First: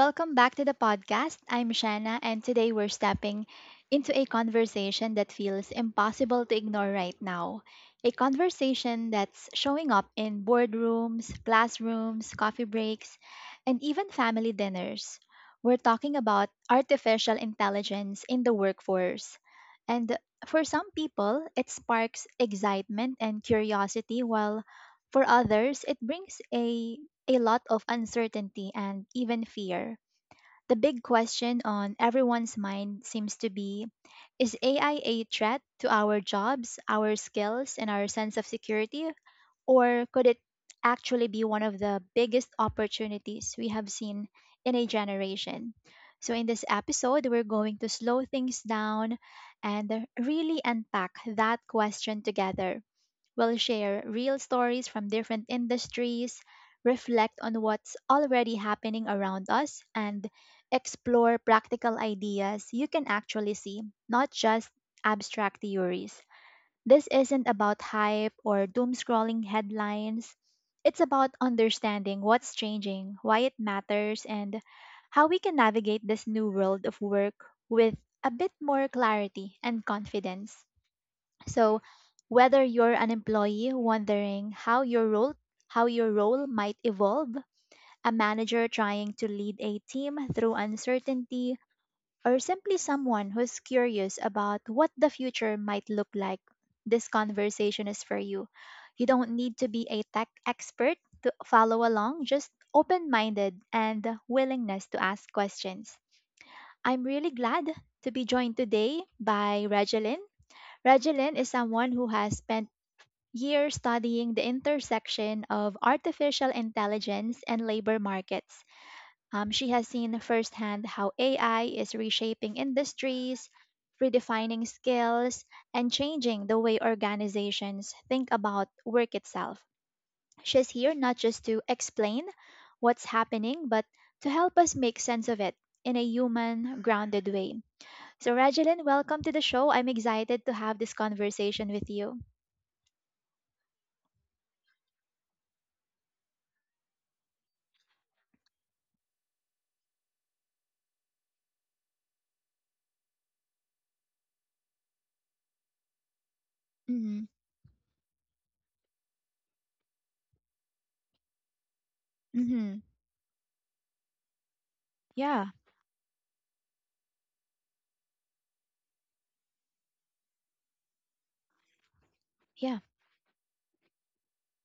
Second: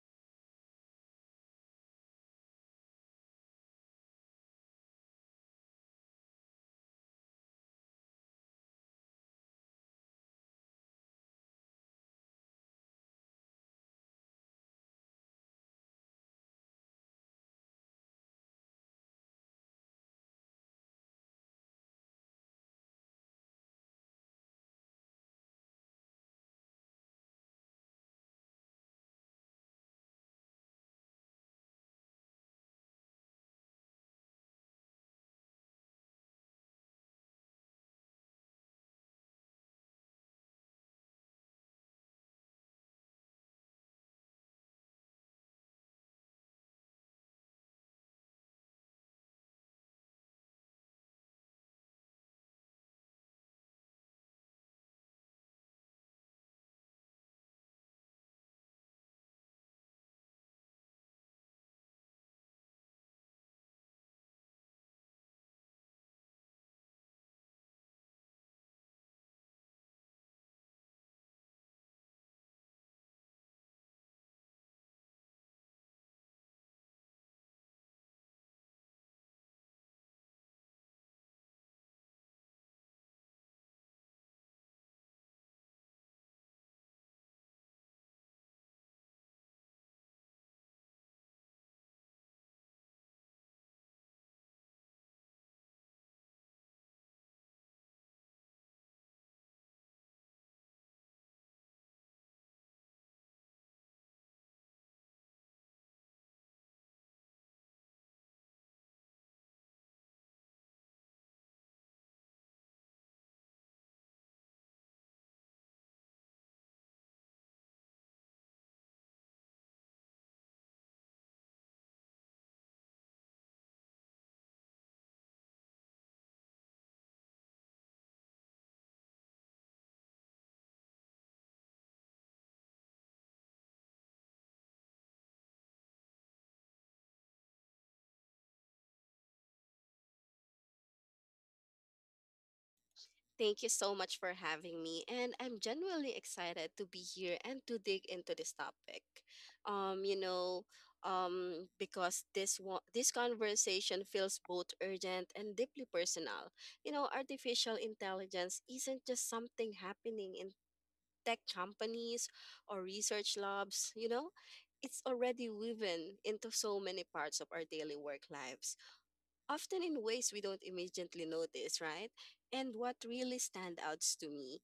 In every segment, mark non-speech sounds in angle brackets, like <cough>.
welcome back to the podcast. I'm Shanna, and today we're stepping into a conversation that feels impossible to ignore right now. A conversation that's showing up in boardrooms, classrooms, coffee breaks, and even family dinners. We're talking about artificial intelligence in the workforce. And for some people, it sparks excitement and curiosity, while for others, it brings a lot of uncertainty and even fear. The big question on everyone's mind seems to be, is AI a threat to our jobs, our skills, and our sense of security? Or could it actually be one of the biggest opportunities we have seen in a generation? So in this episode, we're going to slow things down and really unpack that question together. We'll share real stories from different industries, reflect on what's already happening around us, and explore practical ideas you can actually see, not just abstract theories. This isn't about hype or doom scrolling headlines. It's about understanding what's changing, why it matters, and how we can navigate this new world of work with a bit more clarity and confidence. So whether you're an employee wondering how your role might evolve, a manager trying to lead a team through uncertainty, or simply someone who's curious about what the future might look like, this conversation is for you. You don't need to be a tech expert to follow along, just open-minded and willingness to ask questions. I'm really glad to be joined today by Regeline. Regeline is someone who has spent year studying the intersection of artificial intelligence and labor markets. She has seen firsthand how AI is reshaping industries, redefining skills, and changing the way organizations think about work itself. She's here not just to explain what's happening, but to help us make sense of it in a human, grounded way. So, Rajilin, welcome to the show. I'm excited to have this conversation with you. Thank you so much for having me. And I'm genuinely excited to be here and to dig into this topic. Um, you know, because this conversation feels both urgent and deeply personal. You know, Mm-hmm. artificial intelligence isn't just something happening in tech companies Mm-hmm. or research labs, you know, it's Yeah. already woven into so many parts of our daily work lives often in ways we don't immediately notice, right? And Yeah. what really stands out to me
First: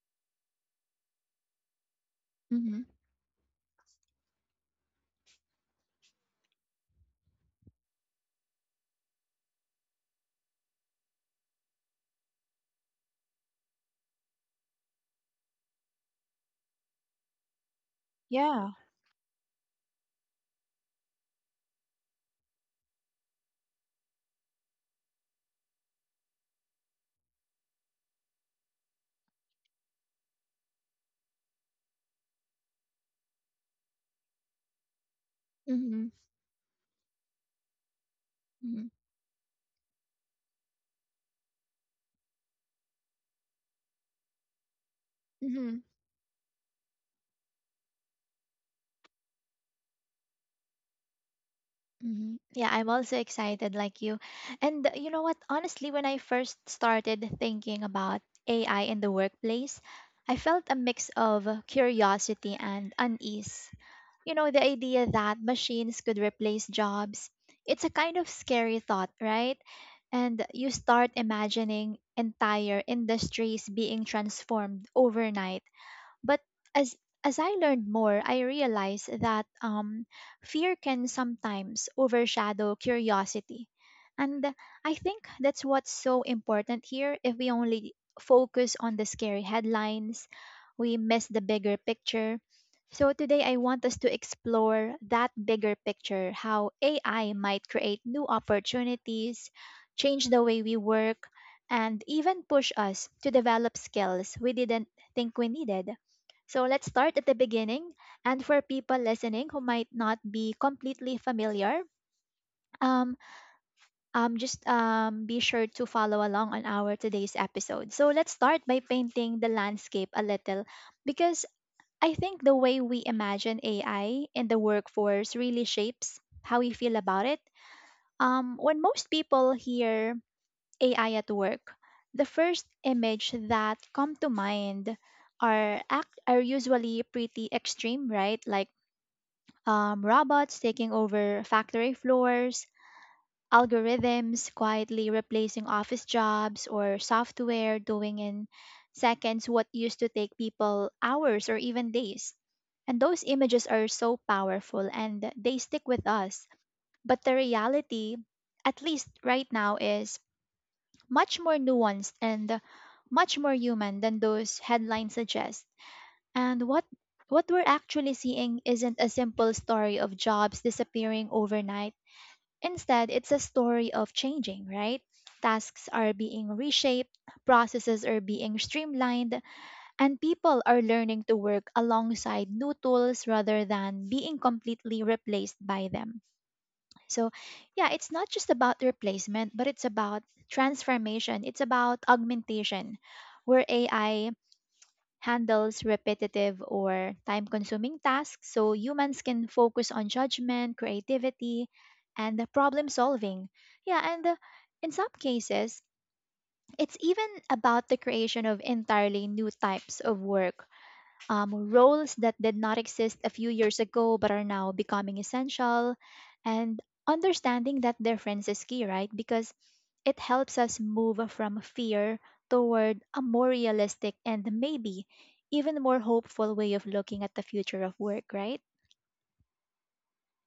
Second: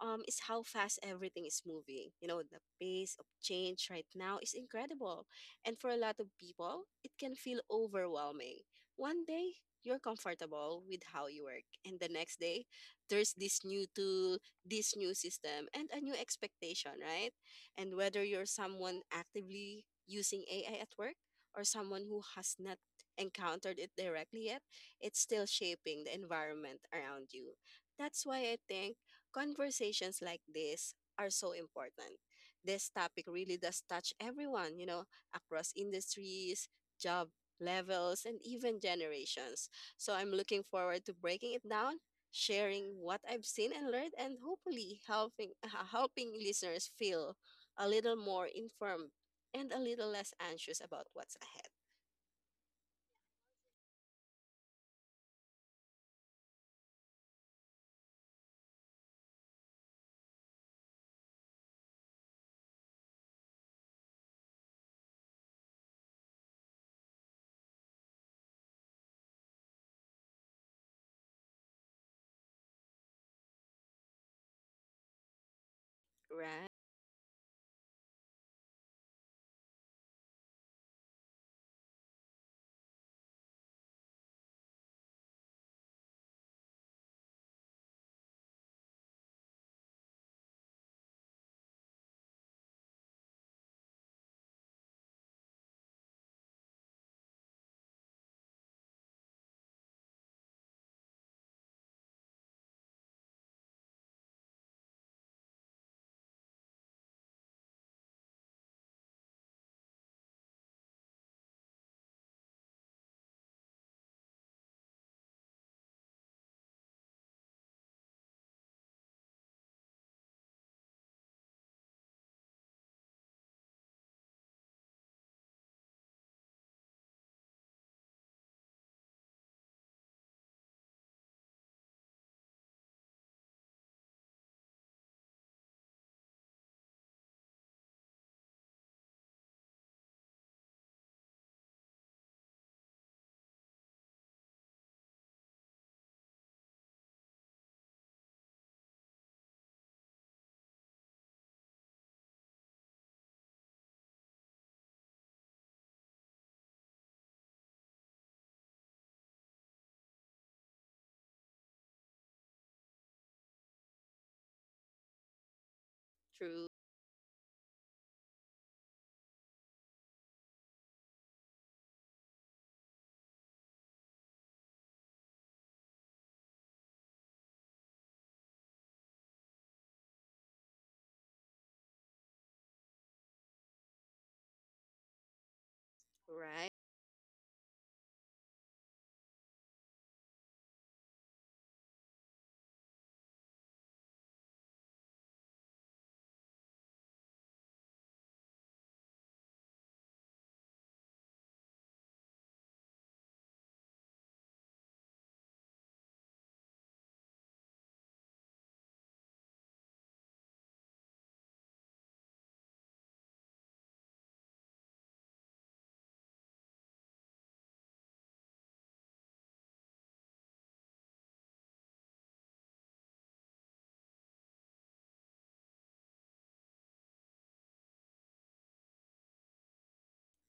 is how fast everything is moving. You know, the Mm-hmm. pace of change right now is incredible. And for a lot of people, it can feel overwhelming. One day, you're comfortable with how you work, and the next day, there's this new tool, this new system, and a new expectation, right? And whether you're Yeah. someone actively using AI at work or someone who has not encountered it directly yet, it's still shaping the environment around you. That's why I think conversations like this are so important. This topic really does touch everyone, you know, across Mm-hmm. industries, job levels, and even Mm-hmm. generations. So I'm looking forward to breaking it down sharing what I've seen and learned, and hopefully helping Mm-hmm. <laughs> helping listeners feel a little more informed and a little less anxious about what's ahead. Hmm. Yeah, I'm also excited like you. And you know what? Honestly, when I first started thinking about AI in the workplace, I felt a mix of curiosity and unease. You know, the idea that machines could replace jobs, it's a kind of scary thought, right? And you start imagining entire industries being transformed overnight, but Right? as as I learned more, I realized that, fear can sometimes overshadow curiosity. And I think that's what's so important here. If we only focus on the scary headlines, we miss the bigger picture. So today I want us to explore that bigger picture, how AI might create new opportunities, change the way we work, and even push us to develop skills we didn't think we needed. So let's start at the beginning. And for people listening who might not be completely familiar, um, just be sure to follow along on our today's episode. So let's start by painting the landscape a little, because I think the way we imagine AI in the workforce really shapes how we feel about it. When most people hear AI at work, the first image that come to mind are usually pretty extreme, right? Robots taking over factory floors, algorithms quietly replacing office jobs, or software doing in seconds what used to take people hours or even days. And those images are so powerful and they stick with us. But the reality, at least right now, is much more nuanced and much more human than those headlines suggest, and True. what we're actually seeing isn't a simple story of jobs disappearing overnight. Instead, it's a story of changing, right? Tasks are being reshaped, processes are being streamlined, and people are learning to work alongside new tools rather than being completely replaced by them. Right, So, yeah, it's not just about replacement, but it's about transformation, it's about augmentation, where AI handles repetitive or time consuming tasks so humans can focus on judgment, creativity, and the problem solving. Yeah, and in some cases, it's even about the creation of entirely new types of work, roles that did not exist a few years ago but are now becoming essential, and understanding that difference is key, right? Because it helps us move from fear toward a more realistic and maybe even more hopeful way of looking at the future of work, right?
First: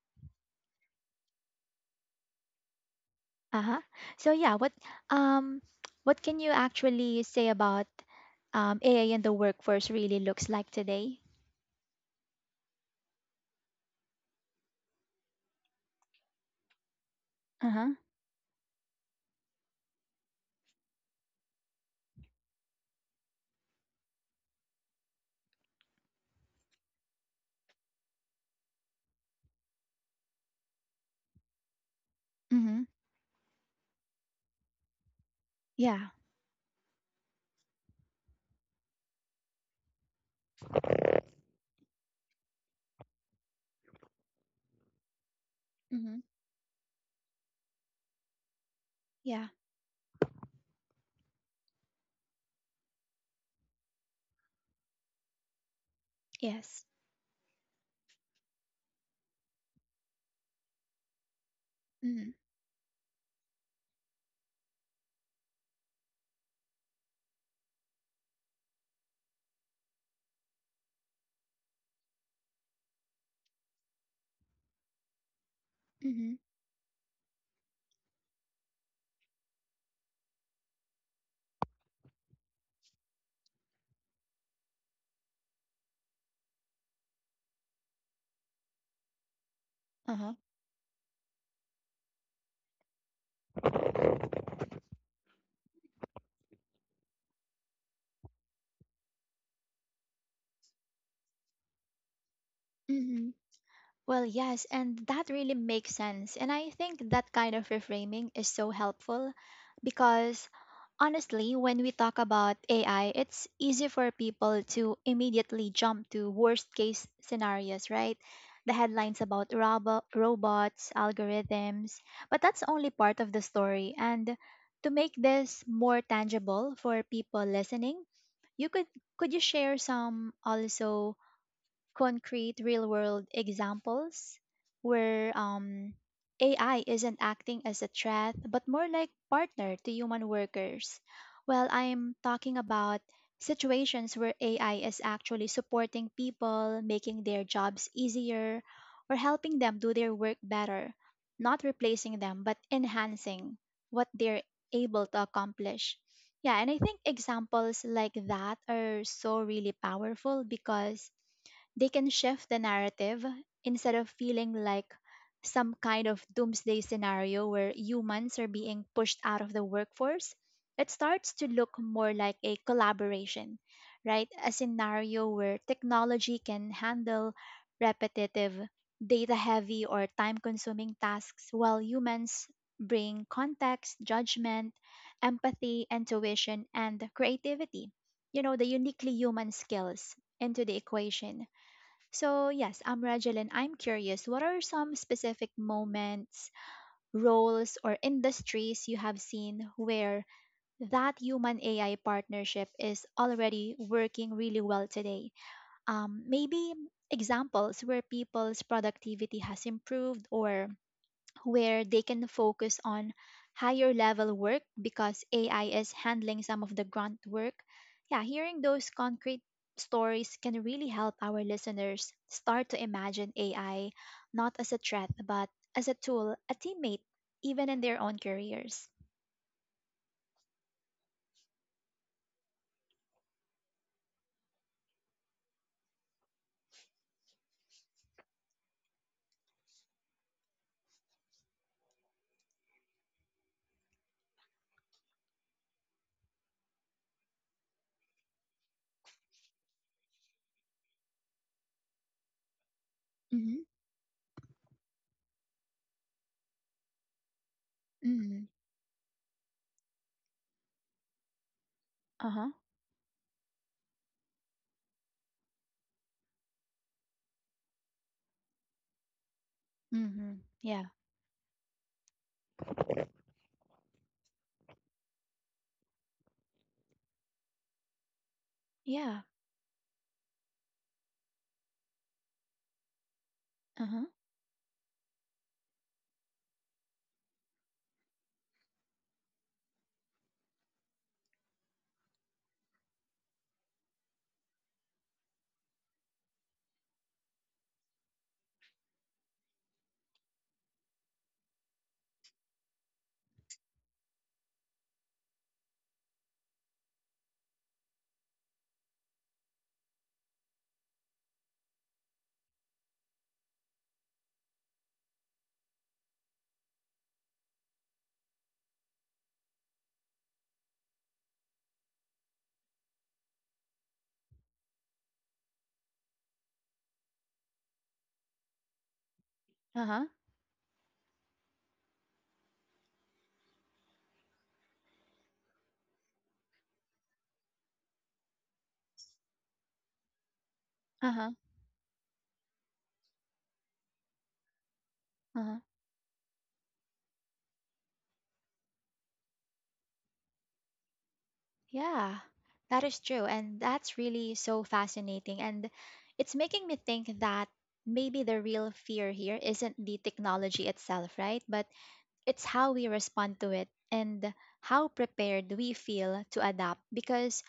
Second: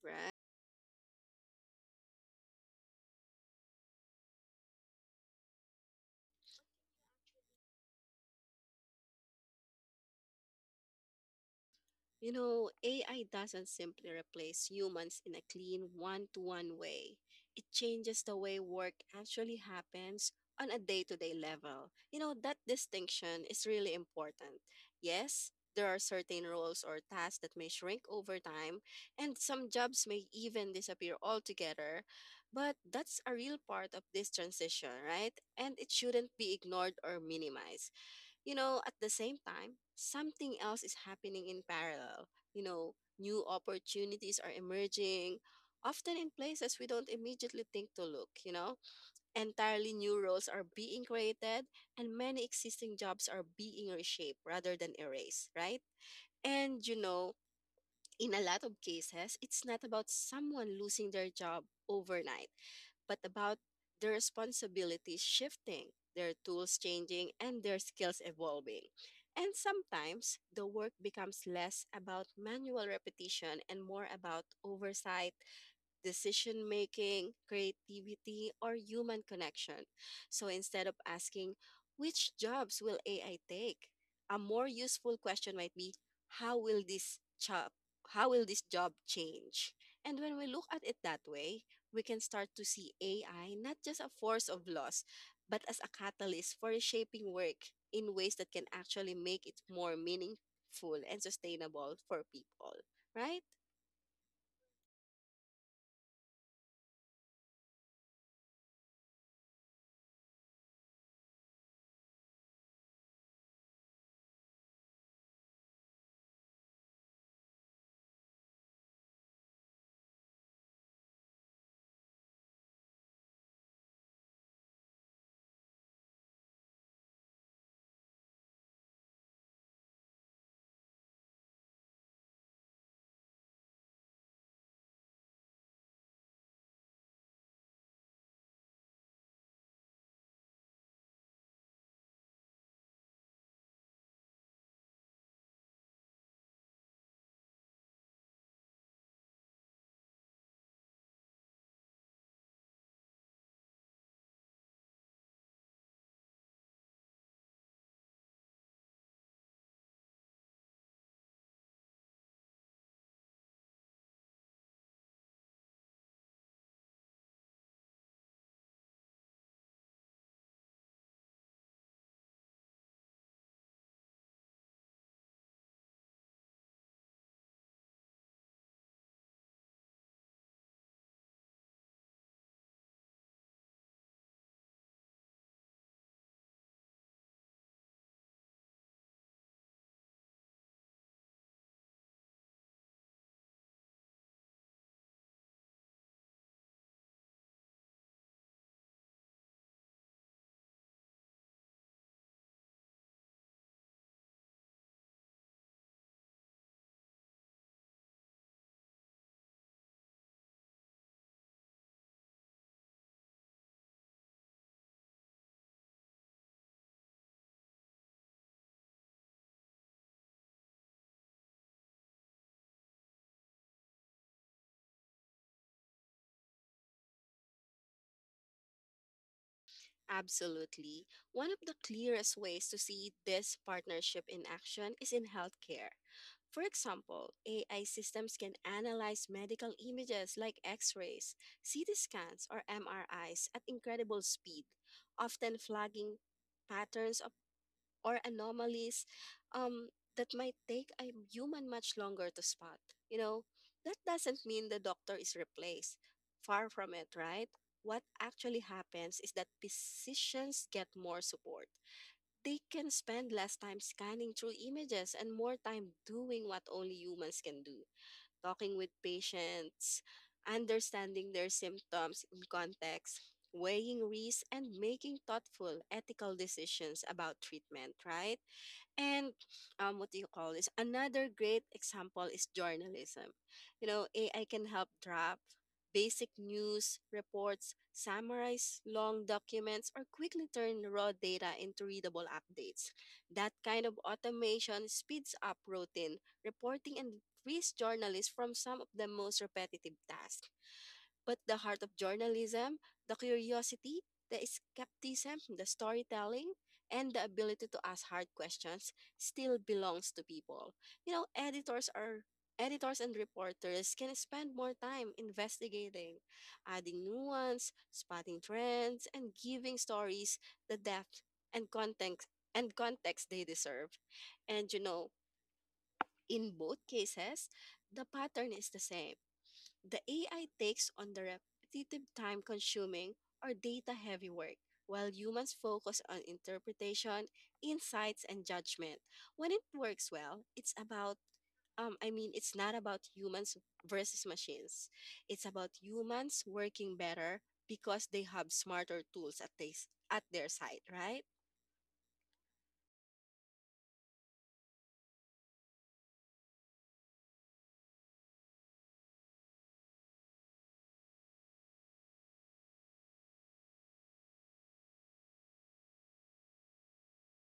right. Uh-huh. So yeah, um what can you actually say about, AI in the workforce really looks like today? You know, AI doesn't simply replace humans in a clean one to one way. It Uh-huh. changes the way work actually happens on a day to day level. You know, that distinction is really important. Yes, there are certain roles or tasks that may shrink over time, and some jobs may even disappear altogether. But Mm-hmm. that's a real part of this transition, right? And it Yeah. shouldn't be ignored or minimized. You know, at the same time, something else is happening in parallel. You know, new opportunities are emerging, often Mm-hmm. in places we don't immediately think to look, you know. Yeah. Entirely new roles are being created, and many existing jobs are being reshaped rather than erased, right? And, Yes. you know, in a lot of cases, it's not about someone losing their job Mm-hmm. overnight, but about their responsibilities shifting, their tools changing, and their skills evolving. And sometimes the work becomes less about manual repetition and more about oversight, Mm-hmm. decision making, creativity, or human connection. So instead of asking, which jobs will AI take? A more useful question might be, how will this job how will this job change? And Uh-huh. when we look at it that way, we can start to see AI not just a force of loss, but as a catalyst for reshaping work in ways that can actually make it more meaningful and sustainable for people, Hmm. right? Well, yes, and that really makes sense. And I think that kind of reframing is so helpful, because honestly, when we talk about AI, it's easy for people to immediately jump to worst case scenarios, right? The headlines about robots, algorithms, but that's only part of the story. And to make this more tangible for people listening, you could you share some also concrete real world examples where, AI isn't acting as a threat, but more like partner to human workers. Well, I'm talking about situations where AI is actually supporting people, making their jobs easier, or helping them do their work better, not replacing them, but enhancing what they're able to accomplish. Yeah, and I think examples like that are so really powerful, because they can shift the narrative. Instead of feeling like some kind of doomsday scenario where humans are being pushed out of the workforce, it starts to look more like a collaboration, right? A scenario where technology can handle repetitive, data heavy, or time consuming tasks while humans bring context, judgment, empathy, intuition, and creativity, you know, the uniquely human skills into the equation. So, yes, I'm Rajal and I'm curious, what are some specific moments, roles, or industries you have seen where that human AI partnership is already working really well today? Maybe examples where people's productivity has improved or where they can focus on higher level work because AI is handling some of the grunt work. Yeah, hearing those concrete stories can really help our listeners start to imagine AI not as a threat, but as a tool, a teammate, even in their own careers. Absolutely. One of the clearest ways to see this partnership in action is in healthcare. For example, AI systems can analyze medical images like x rays, CT scans, or MRIs at incredible speed, often flagging patterns of or anomalies um, that might take a human much longer to spot. You know, Mm-hmm. that doesn't mean the doctor is replaced. Far from it, right? What Mm-hmm. actually happens is that physicians get more support. Uh-huh. They can spend less time scanning through images and more time doing what only humans can do talking with patients, Mm-hmm. Yeah. understanding their symptoms in context, weighing risks, and making thoughtful, ethical decisions about treatment, right? Yeah. And what do you call this? Another great example is journalism. You Uh-huh. know, AI can help draft basic news reports, summarize long documents, or quickly turn raw data into readable updates. That kind of automation speeds up routine reporting and frees journalists from some of the most repetitive tasks. But the heart of journalism, the curiosity, the skepticism, the storytelling, and the ability to ask hard questions still belongs to people. You know, editors and reporters can spend more time investigating, adding nuance, spotting trends, and giving stories the depth and context they deserve. And you know, in both cases, the pattern is the same the Uh-huh. AI takes on the repetitive, time consuming, or data heavy work, while humans focus on interpretation, insights, and judgment. When it works well, it's about Uh-huh. I mean, it's not about humans versus machines. It's Uh-huh. about humans working better because they have smarter tools at their side, right? Yeah, that is true. And that's really so fascinating. And it's making me think that maybe the real fear here isn't the technology itself, right? But it's how we respond to it and how prepared we feel to adapt. Because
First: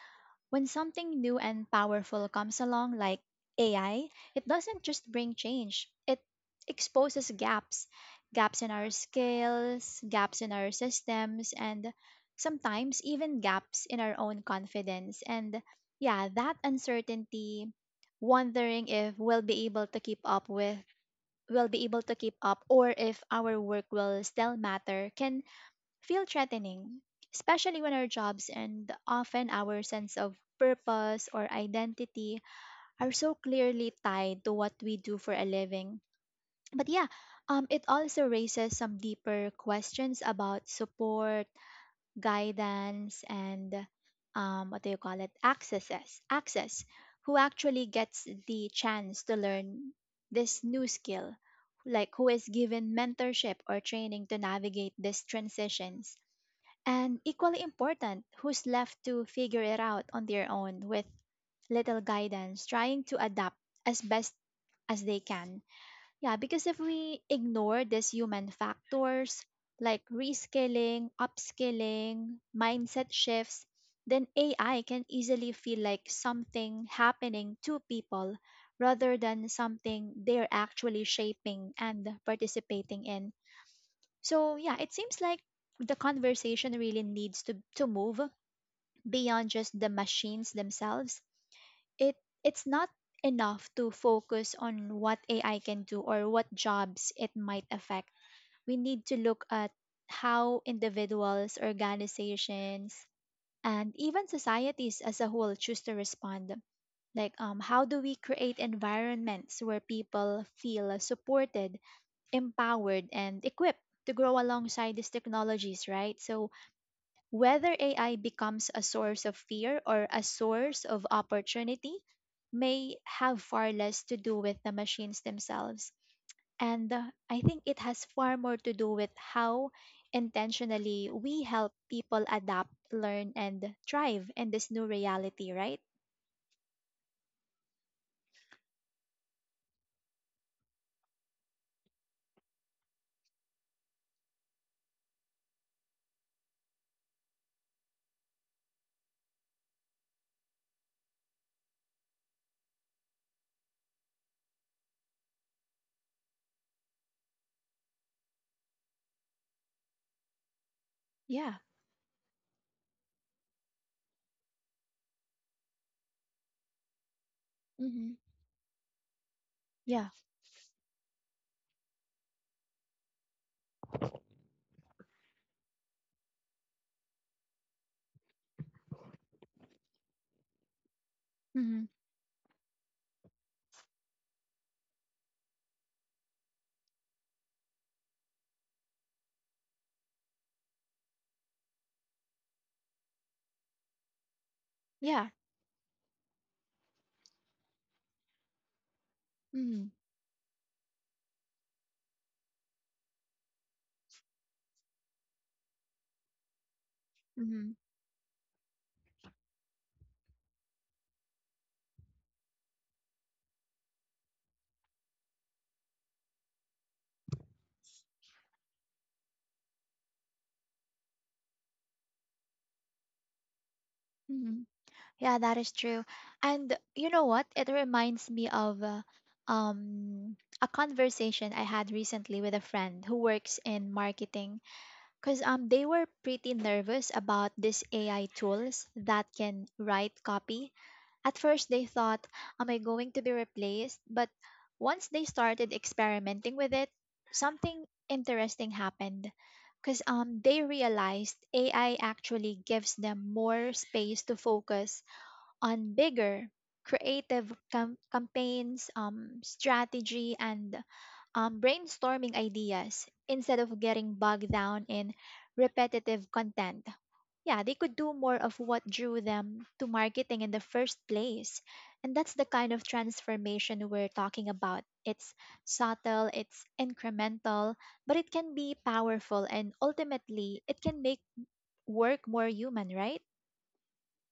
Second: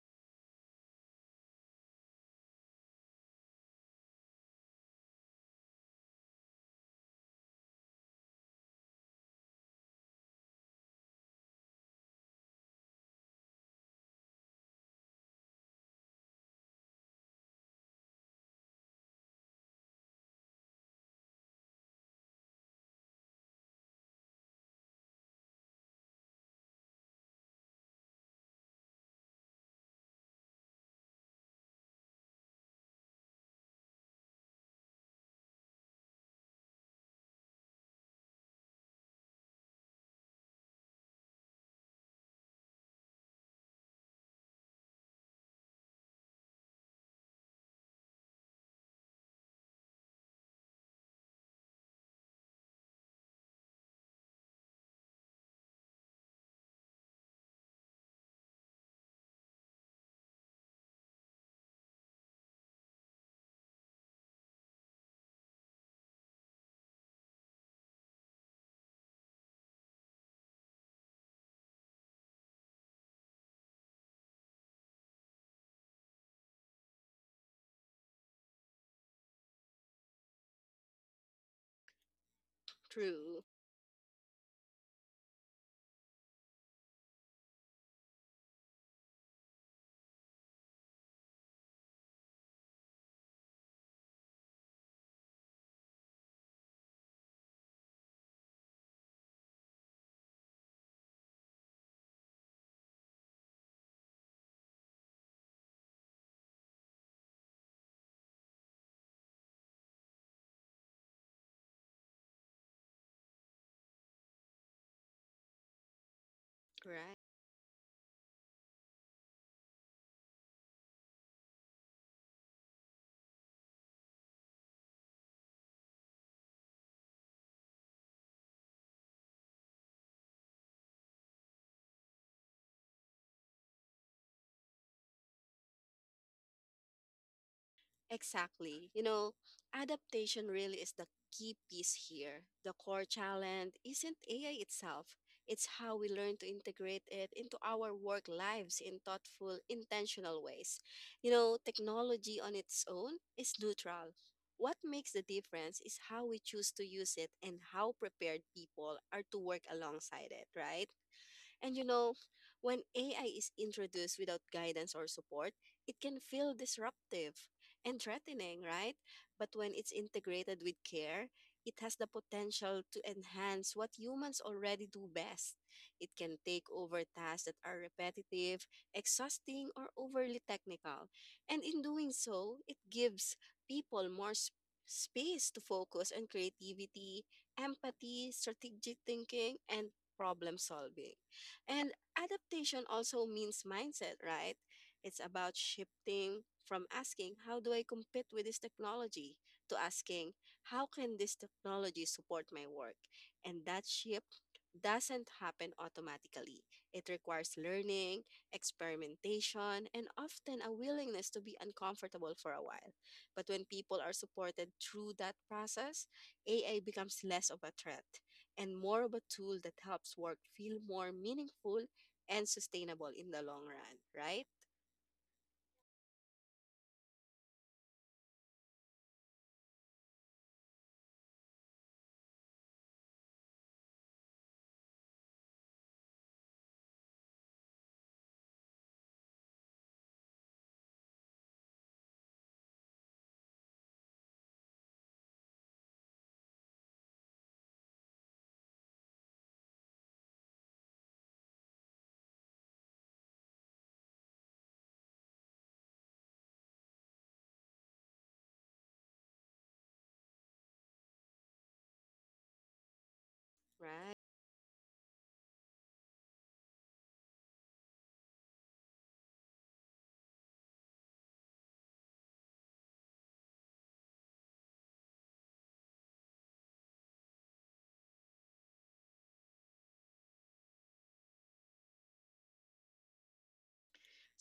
when something new and powerful comes along, like AI, it doesn't just bring change, it exposes gaps in our skills, gaps in our systems, and sometimes even gaps in our own confidence. And yeah, that uncertainty, wondering if we'll be able to keep up with, we'll be able to keep up, or if our work will still matter, can feel threatening, especially when our jobs and often our sense of purpose or identity are so clearly tied to what we do for a living. But yeah, it also raises some deeper questions about support, guidance, and, what do you call it? Access. Who actually gets the chance to learn this new skill? Like, who is given mentorship or training to navigate these transitions? And equally important, who's left to figure it out on their own with little guidance, trying to adapt as best as they can. Yeah, because if we ignore these human factors like reskilling, upskilling, mindset shifts, then AI can easily feel like something happening to people rather than something they're actually shaping and participating in. True, So yeah, it seems like the conversation really needs to move beyond just the machines themselves. It it's not enough to focus on what AI can do or what jobs it might affect. We need to look at how individuals, organizations, and even societies as a whole choose to respond. Like, how do we create environments where people feel supported, empowered, and equipped to grow alongside these technologies, right? So right? whether AI becomes a source of fear or a source of opportunity may have far less to do with the machines themselves. And I think it has far more to do with how intentionally we help people adapt, learn, and thrive in this new reality, right? Exactly. You know, adaptation really is the key piece here. The core challenge isn't AI itself, it's how we learn to integrate it into our work lives in thoughtful, intentional ways. You know, technology on its own is neutral. What makes the difference is how we choose to use it and how prepared people are to work alongside it, right? Yeah. And you know, when AI is introduced without guidance or support, it can feel disruptive and Hmm. threatening, right? But when it's Yeah. integrated with care, it has the potential to enhance what humans already do best. It can take over tasks that are repetitive, exhausting, or overly technical. And in Hmm. doing so, it gives people more space to focus on creativity, empathy, strategic thinking, and problem solving. And adaptation also means mindset, right? It's Yeah. about shifting from asking, how do I compete with this technology, to Hmm. asking, how can this technology support my work? And that shift doesn't happen automatically. It requires Hmm. learning, experimentation, and often a willingness to be uncomfortable for a while. But when people are supported through that process, AI becomes less of a threat and more of a tool that helps work feel more meaningful and sustainable in the long run, right? Hmm. Yeah, that is true. And you know what? It reminds me of, a conversation I had recently with a friend who works in marketing, because they were pretty nervous about these AI tools that can write copy. At first they thought, am I going to be replaced? But once they started experimenting with it, something interesting happened. Because, they realized AI actually gives them more space to focus on bigger creative campaigns, strategy, and, brainstorming ideas instead of Right. getting bogged down in repetitive content. Yeah, they could do more of what drew them to marketing in the first place. And that's the kind of transformation we're talking about. It's subtle, it's incremental, but it can be powerful, and ultimately it can make work more human, right?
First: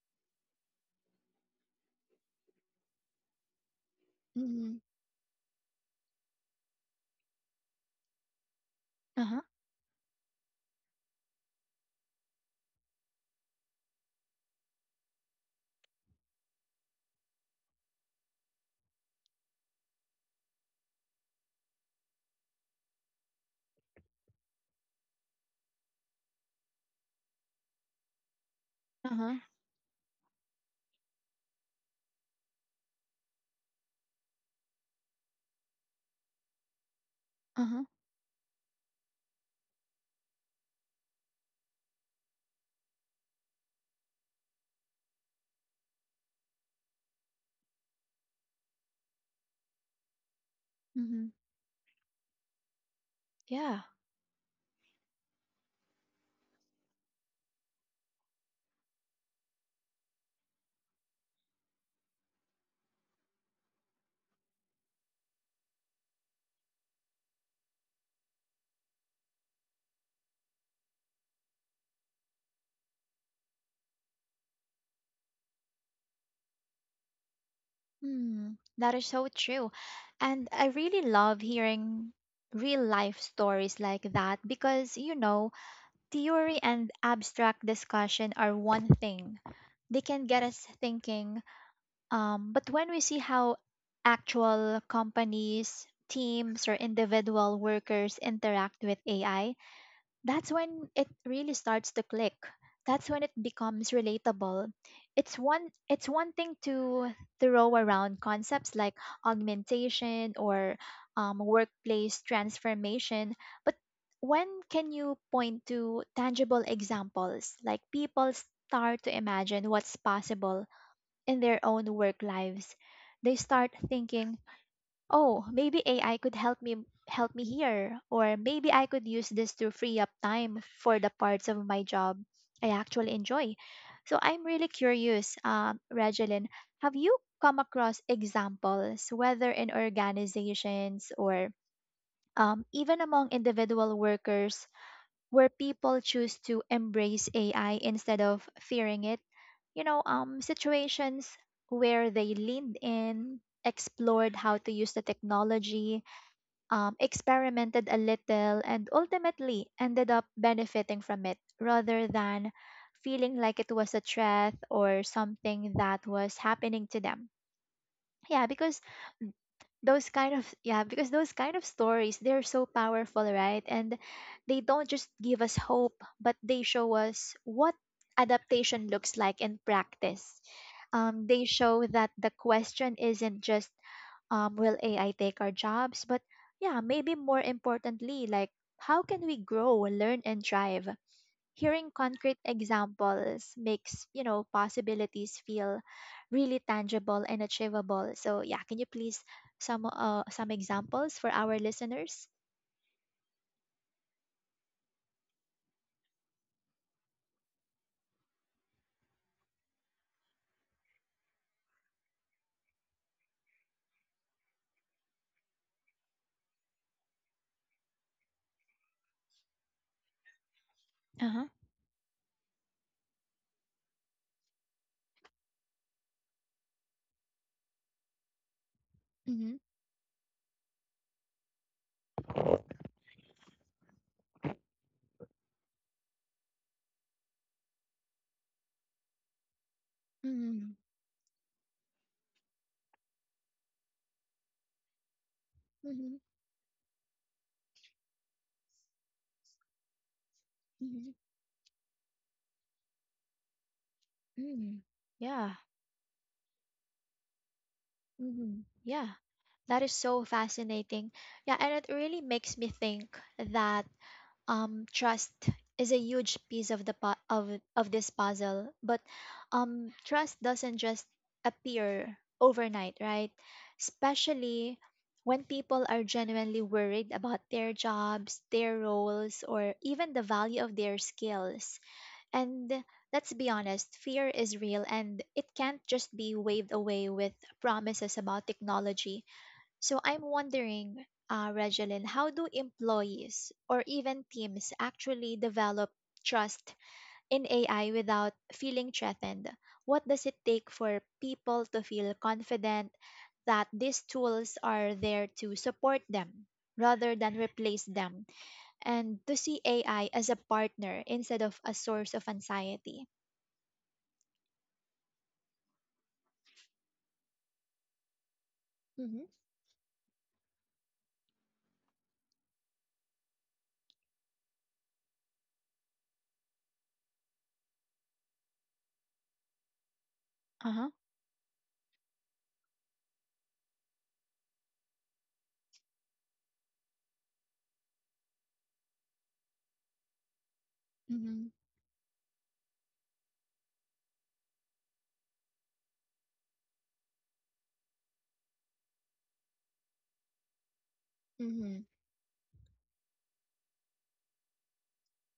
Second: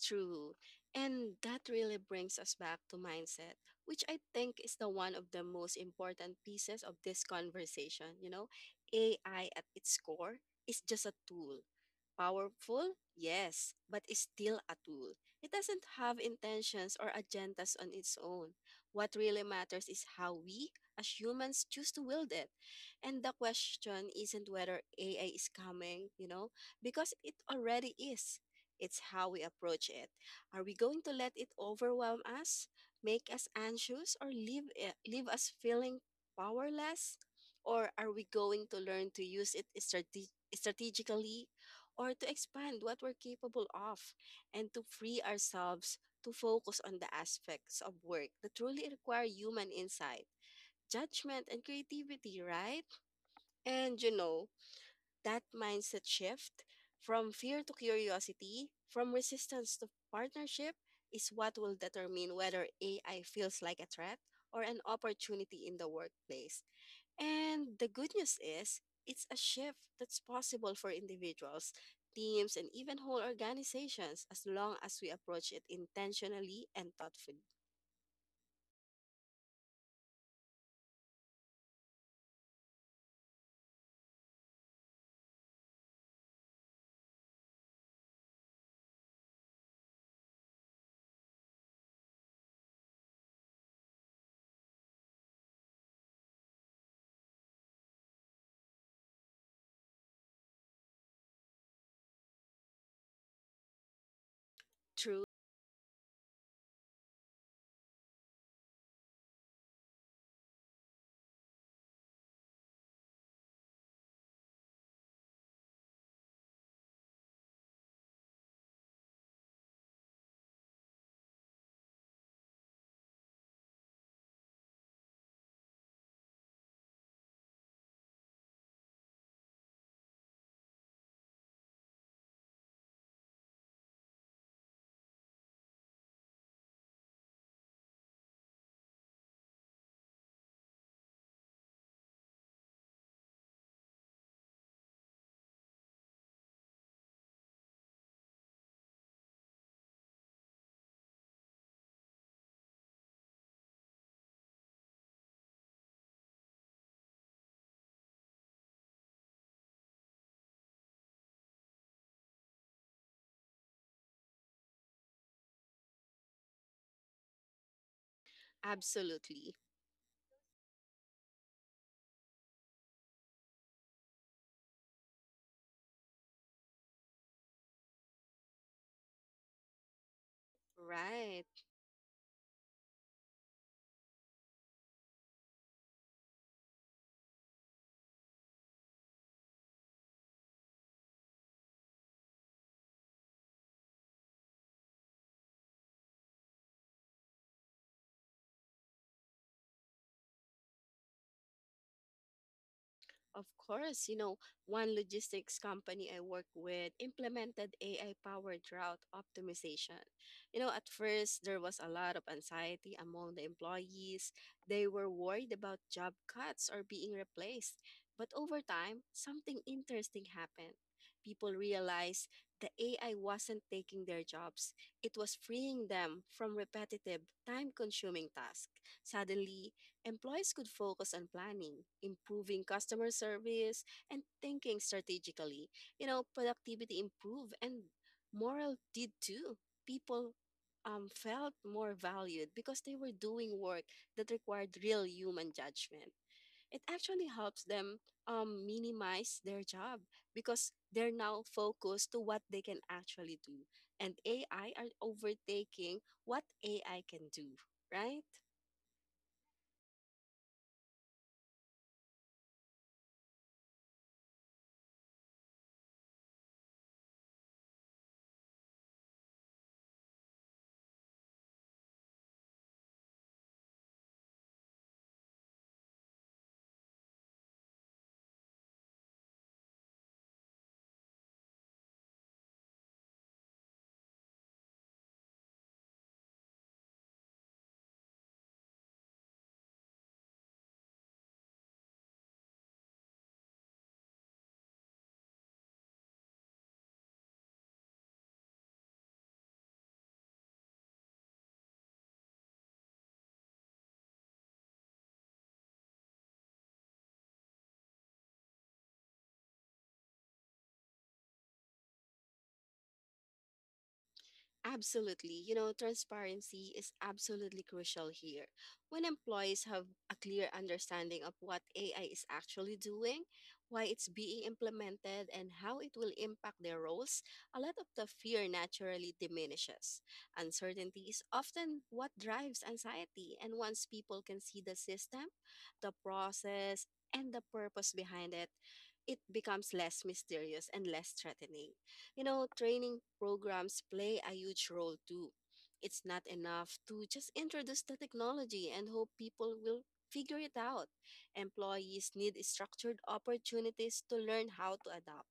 True. And that really brings us back to mindset, which I think is Mm-hmm. the one of the most important pieces of this conversation. You know, Uh huh. AI at its core is just a tool, Powerful? Yes, but is still a tool. It doesn't have intentions or agendas on its own. What really matters is how we, as humans, choose to wield it. And the question isn't whether AI is coming, you know, because it already is. Uh It's how huh. we approach it. Are we going to let it overwhelm us, make us anxious, or leave us feeling powerless? Uh Or are we going to learn to use it strategically or to expand what we're capable of and to free ourselves to focus on the aspects of work that truly require human insight, huh. judgment, and creativity, right? Yeah. And you know, that mindset shift from fear to curiosity, from resistance to partnership, is what will determine whether AI feels like a threat or an opportunity in the workplace. And the good news is, it's a shift that's possible for individuals, teams, and even whole organizations as long as we approach it intentionally and thoughtfully. Hmm, that is so true. And I really love hearing real life stories like that because, you know, theory and abstract discussion are one thing. They can get us thinking. But when we see how actual companies, teams, or individual workers interact with AI, that's when it really starts to click. That's when it becomes relatable. It's True? one it's one thing to throw around concepts like augmentation or workplace transformation, but when can you point to tangible examples, like people start to imagine what's possible in their own work lives? They start thinking, oh, maybe AI could help me here, or maybe I could use this to free up time for the parts of my job I actually enjoy. So I'm really curious, Regeline, have you come across examples, whether in organizations or, even among individual workers, where people choose to embrace AI instead of fearing it? You know, situations where they leaned in, explored how to use the technology, experimented a little, and ultimately ended up benefiting from it rather than feeling like it was a threat or something that was happening to them. Yeah, because Absolutely. Yeah, because those kind of stories, they're so powerful, right? And they don't just give us hope, but they show us what adaptation looks like in practice. They Right. show that the question isn't just, will AI take our jobs, but yeah, maybe more importantly, like, how can we grow, learn, and thrive? Hearing concrete examples makes, you know, possibilities feel really tangible and achievable. So yeah, can you please some examples for our listeners? Of course, you know, one logistics company I work with implemented AI powered route optimization. You know, at first there was a lot of anxiety among the employees. They were worried about job cuts or being replaced. But over time, something interesting happened. Uh-huh. People realized the AI wasn't taking their jobs, it was freeing them from repetitive, time consuming tasks. Mm-hmm. Suddenly, employees could focus on planning, improving customer service, and thinking strategically. You know, productivity improved and morale did too. People Mm-hmm. Felt more valued because they were doing work that required real human Mm-hmm. judgment. It actually helps them minimize their job because they're now focused to what they can actually do. And AI Mm-hmm. are Yeah. overtaking what AI can do, right? Mm-hmm. Yeah. That is so fascinating. Yeah, and it really makes me think that trust is a huge piece of the of this puzzle. But trust doesn't just appear overnight, right? Especially when people are genuinely worried about their jobs, their roles, or even the value of their skills. And let's be honest, fear is real, and it can't just be waved away with promises about technology. So I'm wondering, Regeline, how do employees or even teams actually develop trust in AI without feeling threatened? What does it take for people to feel confident that these tools are there to support them rather than replace them, and to see AI as a partner instead of a source of anxiety? Absolutely. You know, transparency is absolutely crucial here. When Mm-hmm. employees have a clear understanding of what AI is actually doing, why it's being implemented, and how it will impact their roles, a lot of the fear naturally diminishes. Uh-huh. Uncertainty is often what drives anxiety, and once people can see the system, the process, and the purpose behind it, it becomes less mysterious and less Mm-hmm. threatening. You know, training programs play a huge role too. It's not enough to just introduce the technology and hope people will figure it out. Mm-hmm. Employees need structured opportunities to learn how to adapt,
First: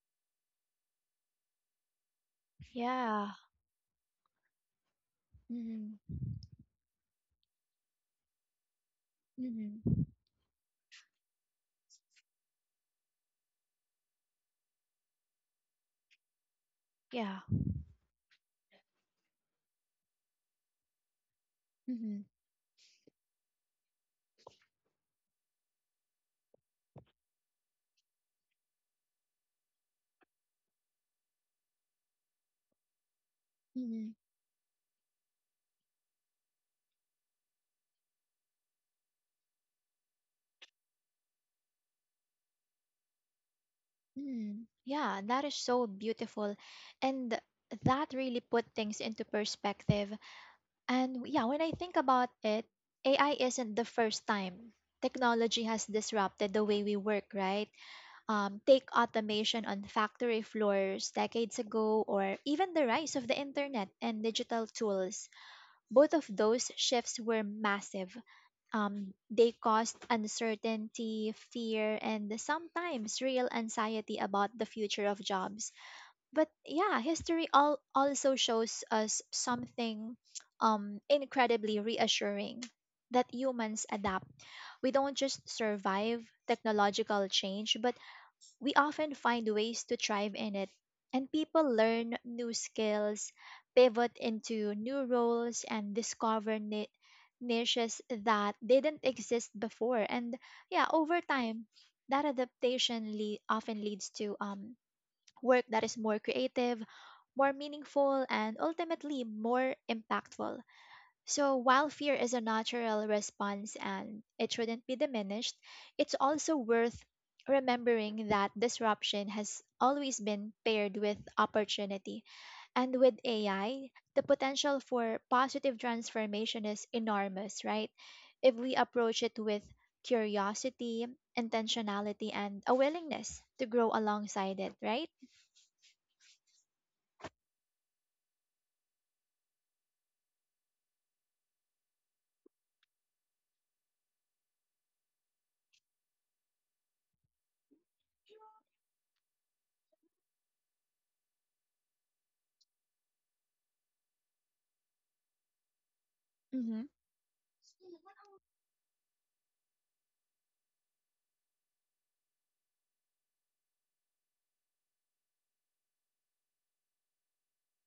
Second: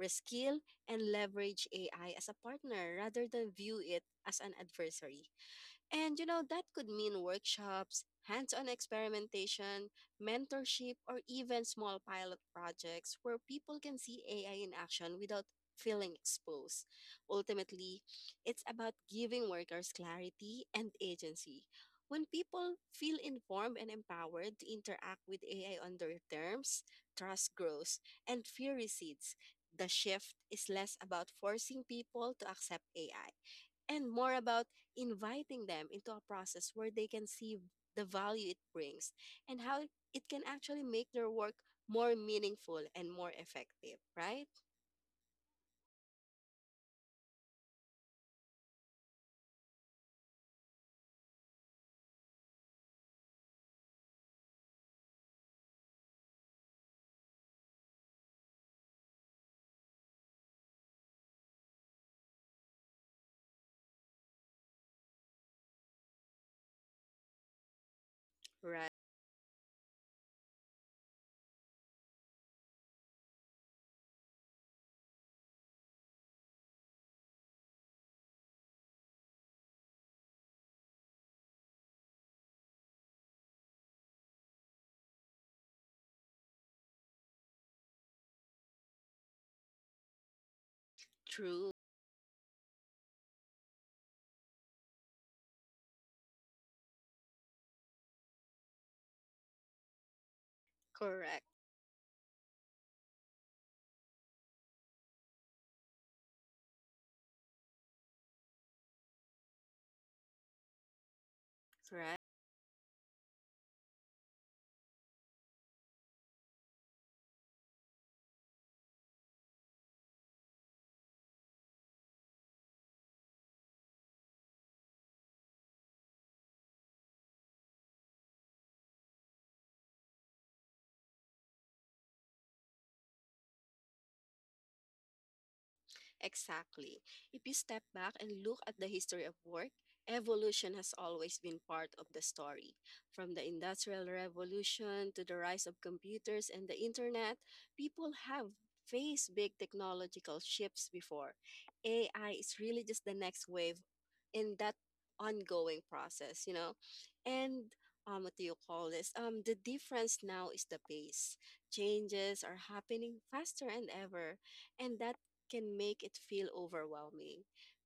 reskill, and leverage AI as a partner rather Yeah. than view it as an adversary. Mm-hmm. And you know, that could mean workshops, hands on experimentation, Mm-hmm. mentorship, or even small pilot projects where people can see AI in action without feeling exposed. Yeah. Ultimately, it's about giving workers clarity and agency. When people feel informed and empowered to interact with AI on their terms, trust grows and fear recedes. The shift is less about forcing people to accept AI Mm-hmm. and more about inviting them into a process where they can see the value it brings and how it can actually make their work more meaningful and more effective, right? Mm, yeah, that is so beautiful. And that really put things into perspective. And yeah, when I think about it, AI isn't the first time technology has disrupted the way we work, right? Take automation on factory floors decades ago, or even the rise of the internet and digital tools. Both of those shifts were massive. Right. They caused uncertainty, fear, and sometimes real anxiety about the future of jobs. But yeah, history all also shows us something incredibly reassuring, that humans adapt. We don't just survive technological change, but we often find ways to thrive in it, and people True. learn new skills, pivot into new roles, and discover niches that didn't exist before. And yeah, over Correct. time, that adaptation often leads to work that is more creative, more meaningful, and ultimately more impactful. So, while fear Right. is a natural response and it shouldn't be diminished, it's also worth remembering that disruption has always been paired with opportunity. And with AI, the potential for positive transformation is enormous, right? If we approach it with curiosity, intentionality, and a willingness to grow alongside it, right? Exactly. If you step back and look at the history of work, evolution has always been part of the story. From the Industrial Revolution to the rise of computers and the internet, people have faced big technological shifts before. AI is really just the next wave in that ongoing process, you know? Hmm. And what do you call this? The difference now is the pace. Changes are happening faster and ever and that can make it feel overwhelming.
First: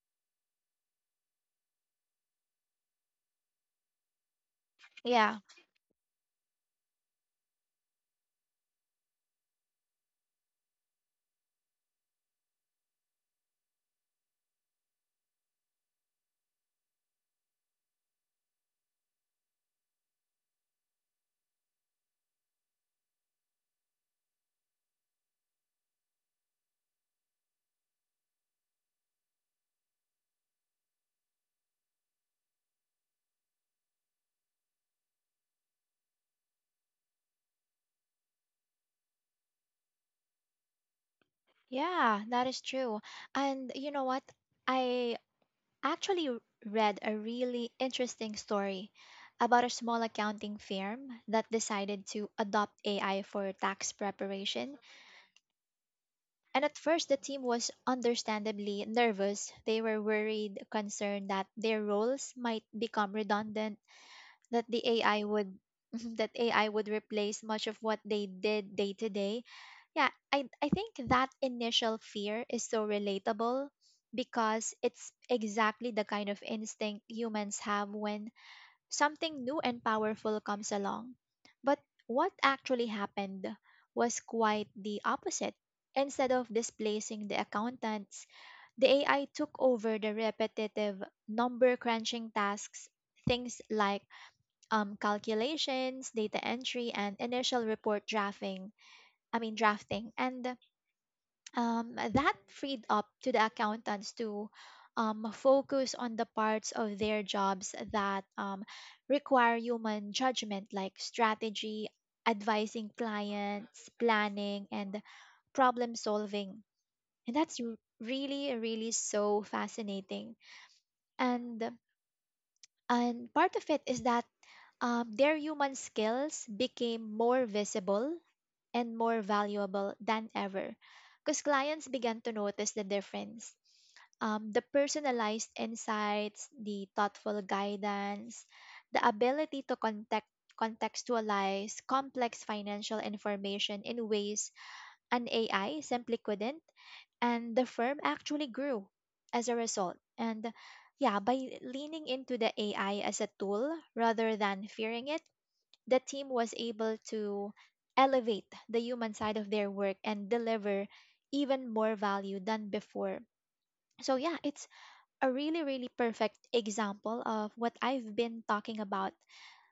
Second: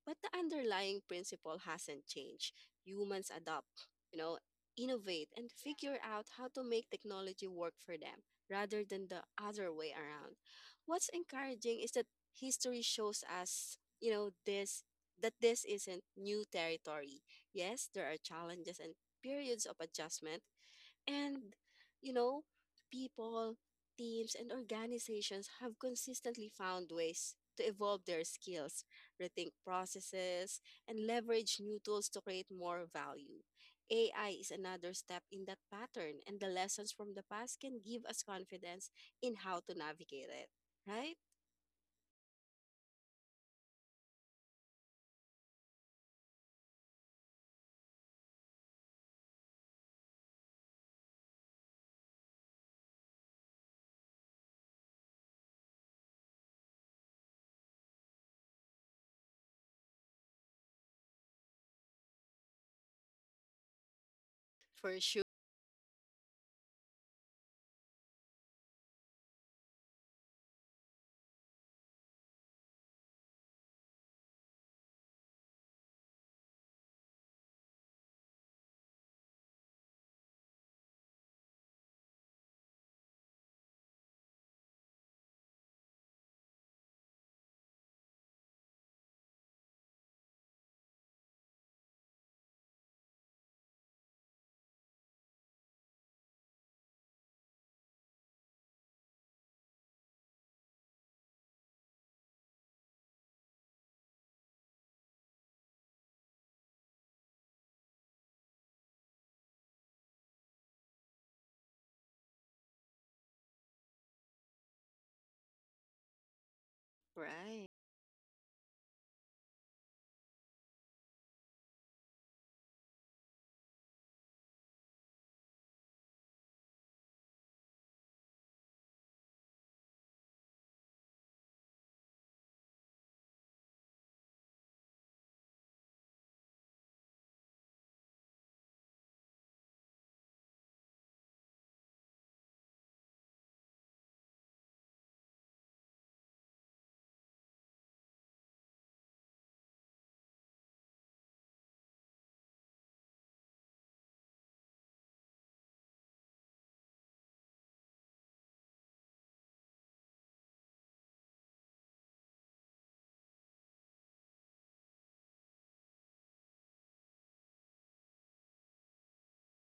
But the underlying principle hasn't changed. Humans adopt, you know, innovate, Yeah, and figure out how to make technology work for them rather than the other way around. What's encouraging is that history shows us, you know, this that this isn't new territory. Yes, there are challenges and periods of adjustment, and, you know, people, teams, and organizations have consistently found ways to evolve their skills, rethink processes, and leverage new tools to create more value. AI is another step in that pattern, and the lessons from the past can give us confidence in how to navigate it, right? yeah, that is true. And you know what? I actually read a really interesting story about a small accounting firm that decided to adopt AI for tax preparation. And at first, the team was understandably nervous. They were worried, concerned that their roles might become redundant, that the For sure, AI would <laughs> that AI would replace much of what they did day to day. Yeah, I think that initial fear is so relatable because it's exactly the kind of instinct humans have when something new and powerful comes along. But what actually happened was quite the opposite. Instead of displacing the accountants, the AI took over the repetitive number crunching tasks, things like calculations, data entry, and initial report drafting. I mean, drafting. And that freed up to the accountants to focus on the parts of their jobs that require human judgment, like strategy, advising clients, planning, and problem solving. And that's right? Really, really so fascinating. And and part of it is that their human skills became more visible and more valuable than ever, because clients began to notice the difference. The personalized insights, the thoughtful guidance, the ability to contextualize complex financial information in ways an AI simply couldn't, and the firm actually grew as a result. And yeah, by leaning into the AI as a tool rather than fearing it, the team was able to elevate the human side of their work and deliver even more value than before. So yeah, it's a really really perfect example of what I've been talking about.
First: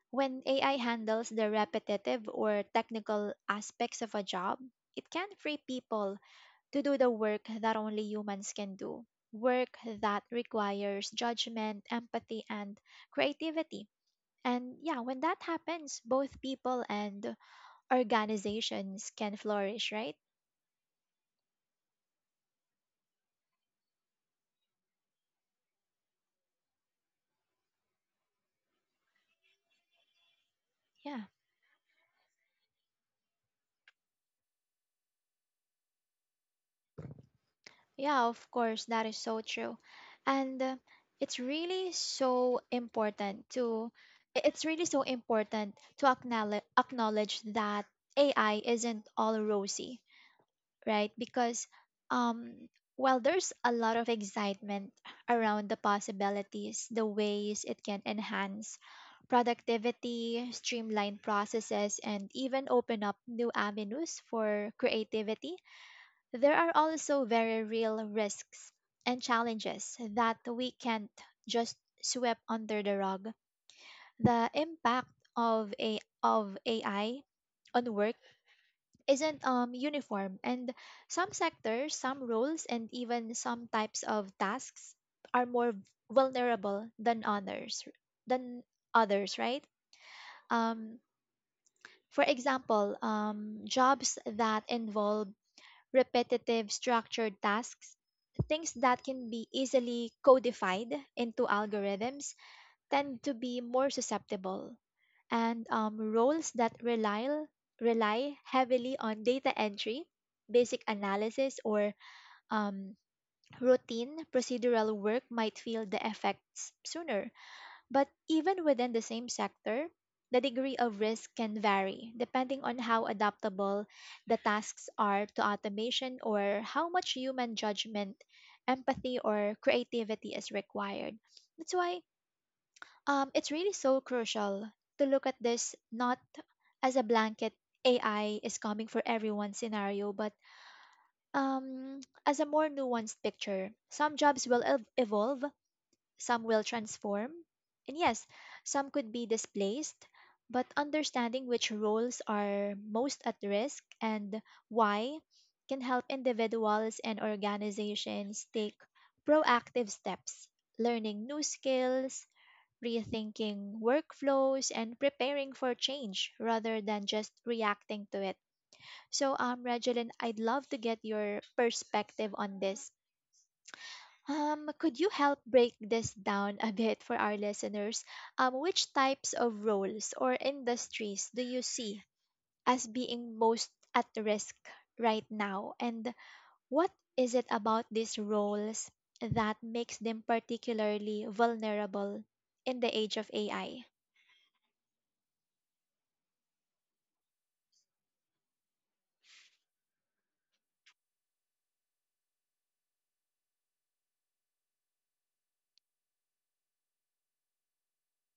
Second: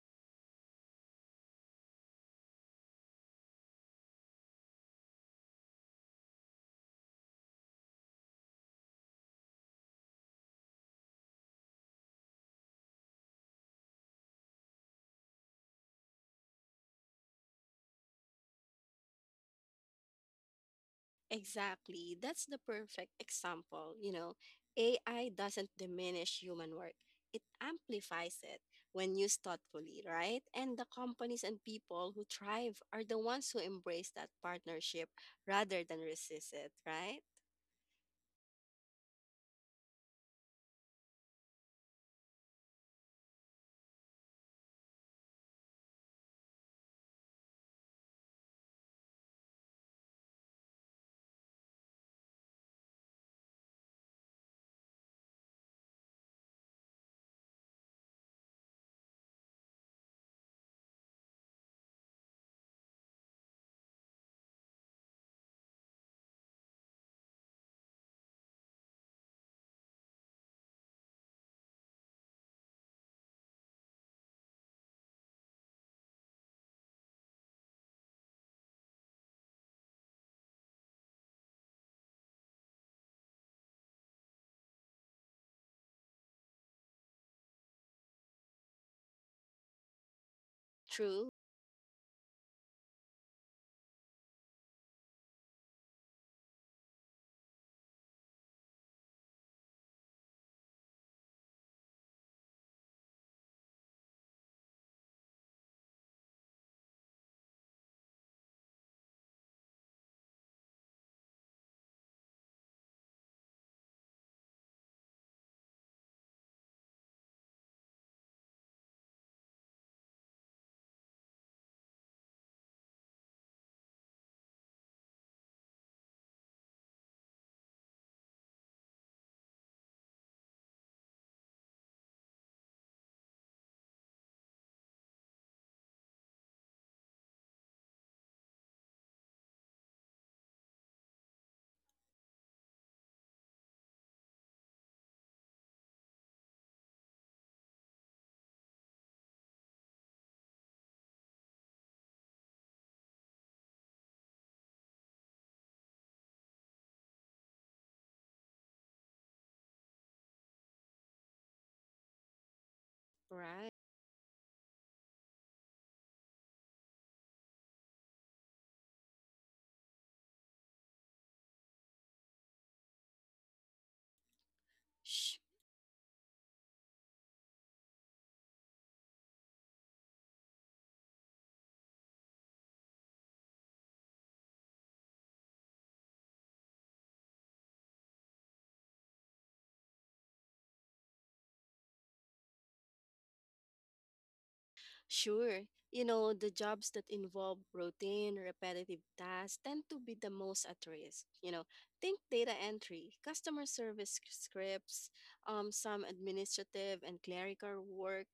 When AI handles the repetitive or technical aspects of a job, it can free people to do the work that only humans can do, work that requires judgment, empathy, and creativity. And yeah, when that happens, both people and organizations can flourish, right? Exactly. That's the perfect example. You know, AI doesn't diminish human work, it amplifies it when used thoughtfully, right? And the Yeah. companies and people who thrive are the ones who embrace that partnership rather than resist it, right? Yeah, of course, that is so true. And it's really so important to it's really so important to acknowledge that AI isn't all rosy, right? Because um, while there's a lot of excitement around the possibilities, the ways it can enhance productivity, streamline processes, and even open up new avenues for creativity, there are also very real risks and challenges that we can't just sweep under the rug. The impact of a of AI on work isn't uniform, and some sectors, some roles, and even some types of tasks are more vulnerable than others. Than right? Um, True. for example, jobs that involve repetitive, structured tasks, things that can be easily codified into algorithms, tend to be more susceptible, and roles that rely heavily on data entry, basic analysis, or um, routine procedural work might feel the effects sooner. But even within the same sector, the degree of risk can vary depending on how adaptable the tasks are to automation or how much human judgment, empathy, or creativity is required. That's why it's really so crucial to look at this not as a blanket "AI is coming for everyone" scenario, but um, as a more nuanced picture. Some jobs will evolve, some will transform, and yes, some could be displaced. But understanding which roles are most at risk and why can help individuals and organizations take proactive steps, learning new skills, Right. rethinking workflows, and preparing for change rather than just reacting to it. So, Regeline, I'd love to get your perspective on this. Could you help break this down a bit for our listeners? Which types of roles or industries do you see as being most at risk right now? And what is it about these roles that makes them particularly vulnerable in the age of AI? Sure. You know, the jobs that involve routine, repetitive tasks tend to be the most at risk. You know, think data entry, customer service scripts, some administrative and clerical work,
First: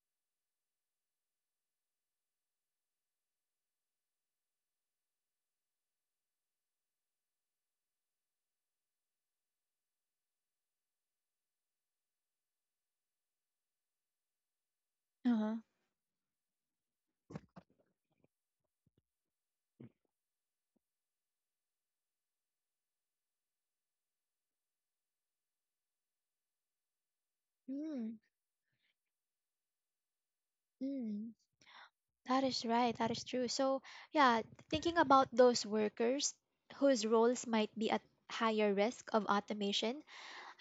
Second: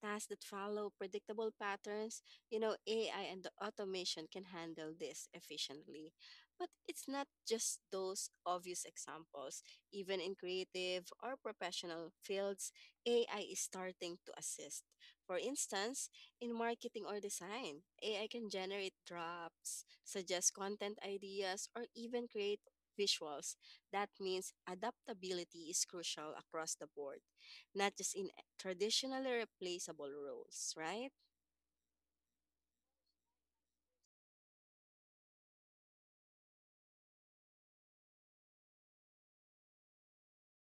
tasks that follow predictable patterns. You know, AI and the automation can handle this efficiently. But it's not just those obvious examples. Even in creative or professional fields, AI is starting to assist. For Uh-huh. instance, in marketing or design, AI can generate drafts, suggest content ideas, or even create visuals. That means adaptability is crucial across the board, not just Mm, in traditionally replaceable roles, right? mm. That is right. That is true. So, yeah, thinking about those workers whose roles might be at higher risk of automation,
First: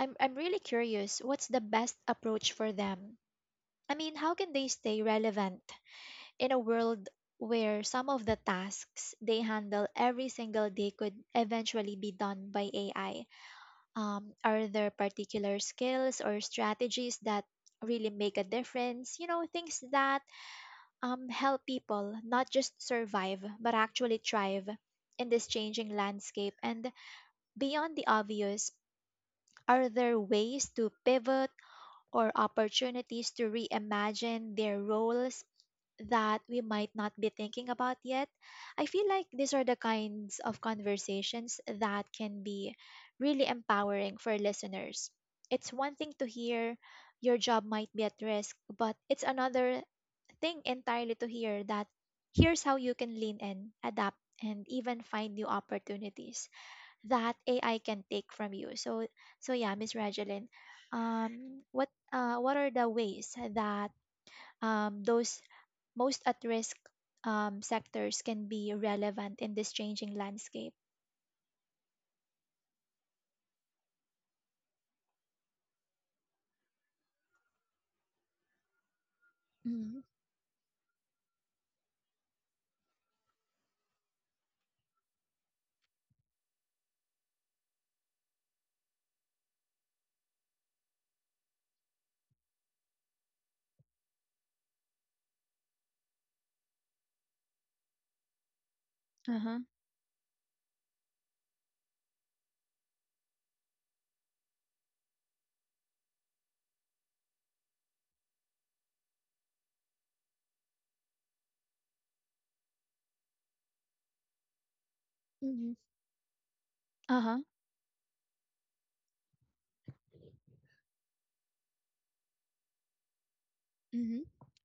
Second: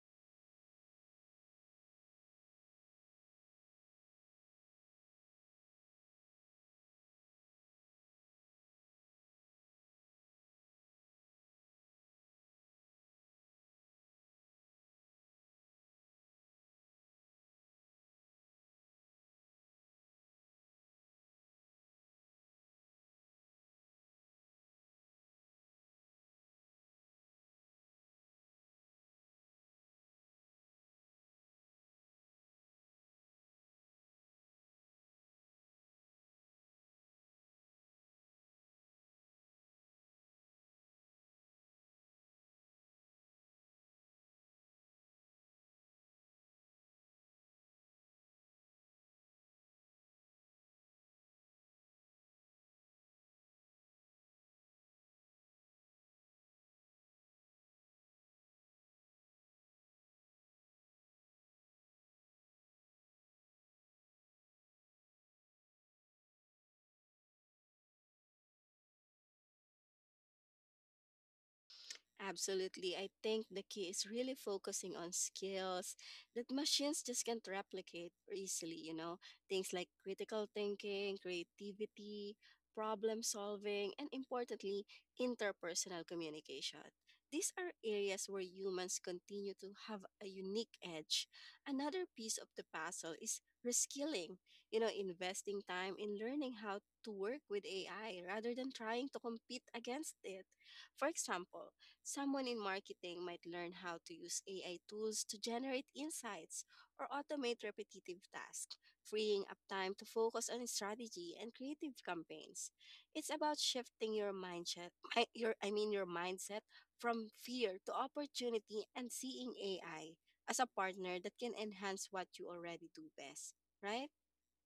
I'm really curious, what's the best approach for them? I mean, how can they stay relevant in a world where some of the tasks they handle every single day could eventually be done by AI? Are there particular skills or strategies that really make a difference? You know, things that help people not just survive, but actually thrive in this changing landscape? And beyond the obvious, are there ways to pivot or opportunities to reimagine their roles that we might not be thinking about yet? I feel like these are the kinds of conversations that can be really empowering for listeners. It's one thing to hear your job might be at risk, but it's another thing entirely to hear that here's how you can lean in, adapt, and even find new opportunities that AI can take from you. So yeah, Miss Regeline, what are the ways that those most at risk sectors can be relevant in this changing landscape? Absolutely. I think the key is really focusing on skills that machines just can't replicate easily, you know, things like Mm-hmm. critical thinking, creativity, problem solving, and importantly, interpersonal communication. These are areas where humans continue to have a unique edge. Another piece of the puzzle is reskilling, you know, investing time in learning how to work with AI rather than trying to Uh huh. compete against it. For example, someone in marketing might learn how to use AI tools to generate insights or automate repetitive tasks, freeing up time to focus on strategy and creative campaigns. It's about shifting your mindset, mi- your I Mm-hmm. mean your mindset from Uh fear to opportunity and seeing AI as a partner that can enhance what you already do best, right? huh.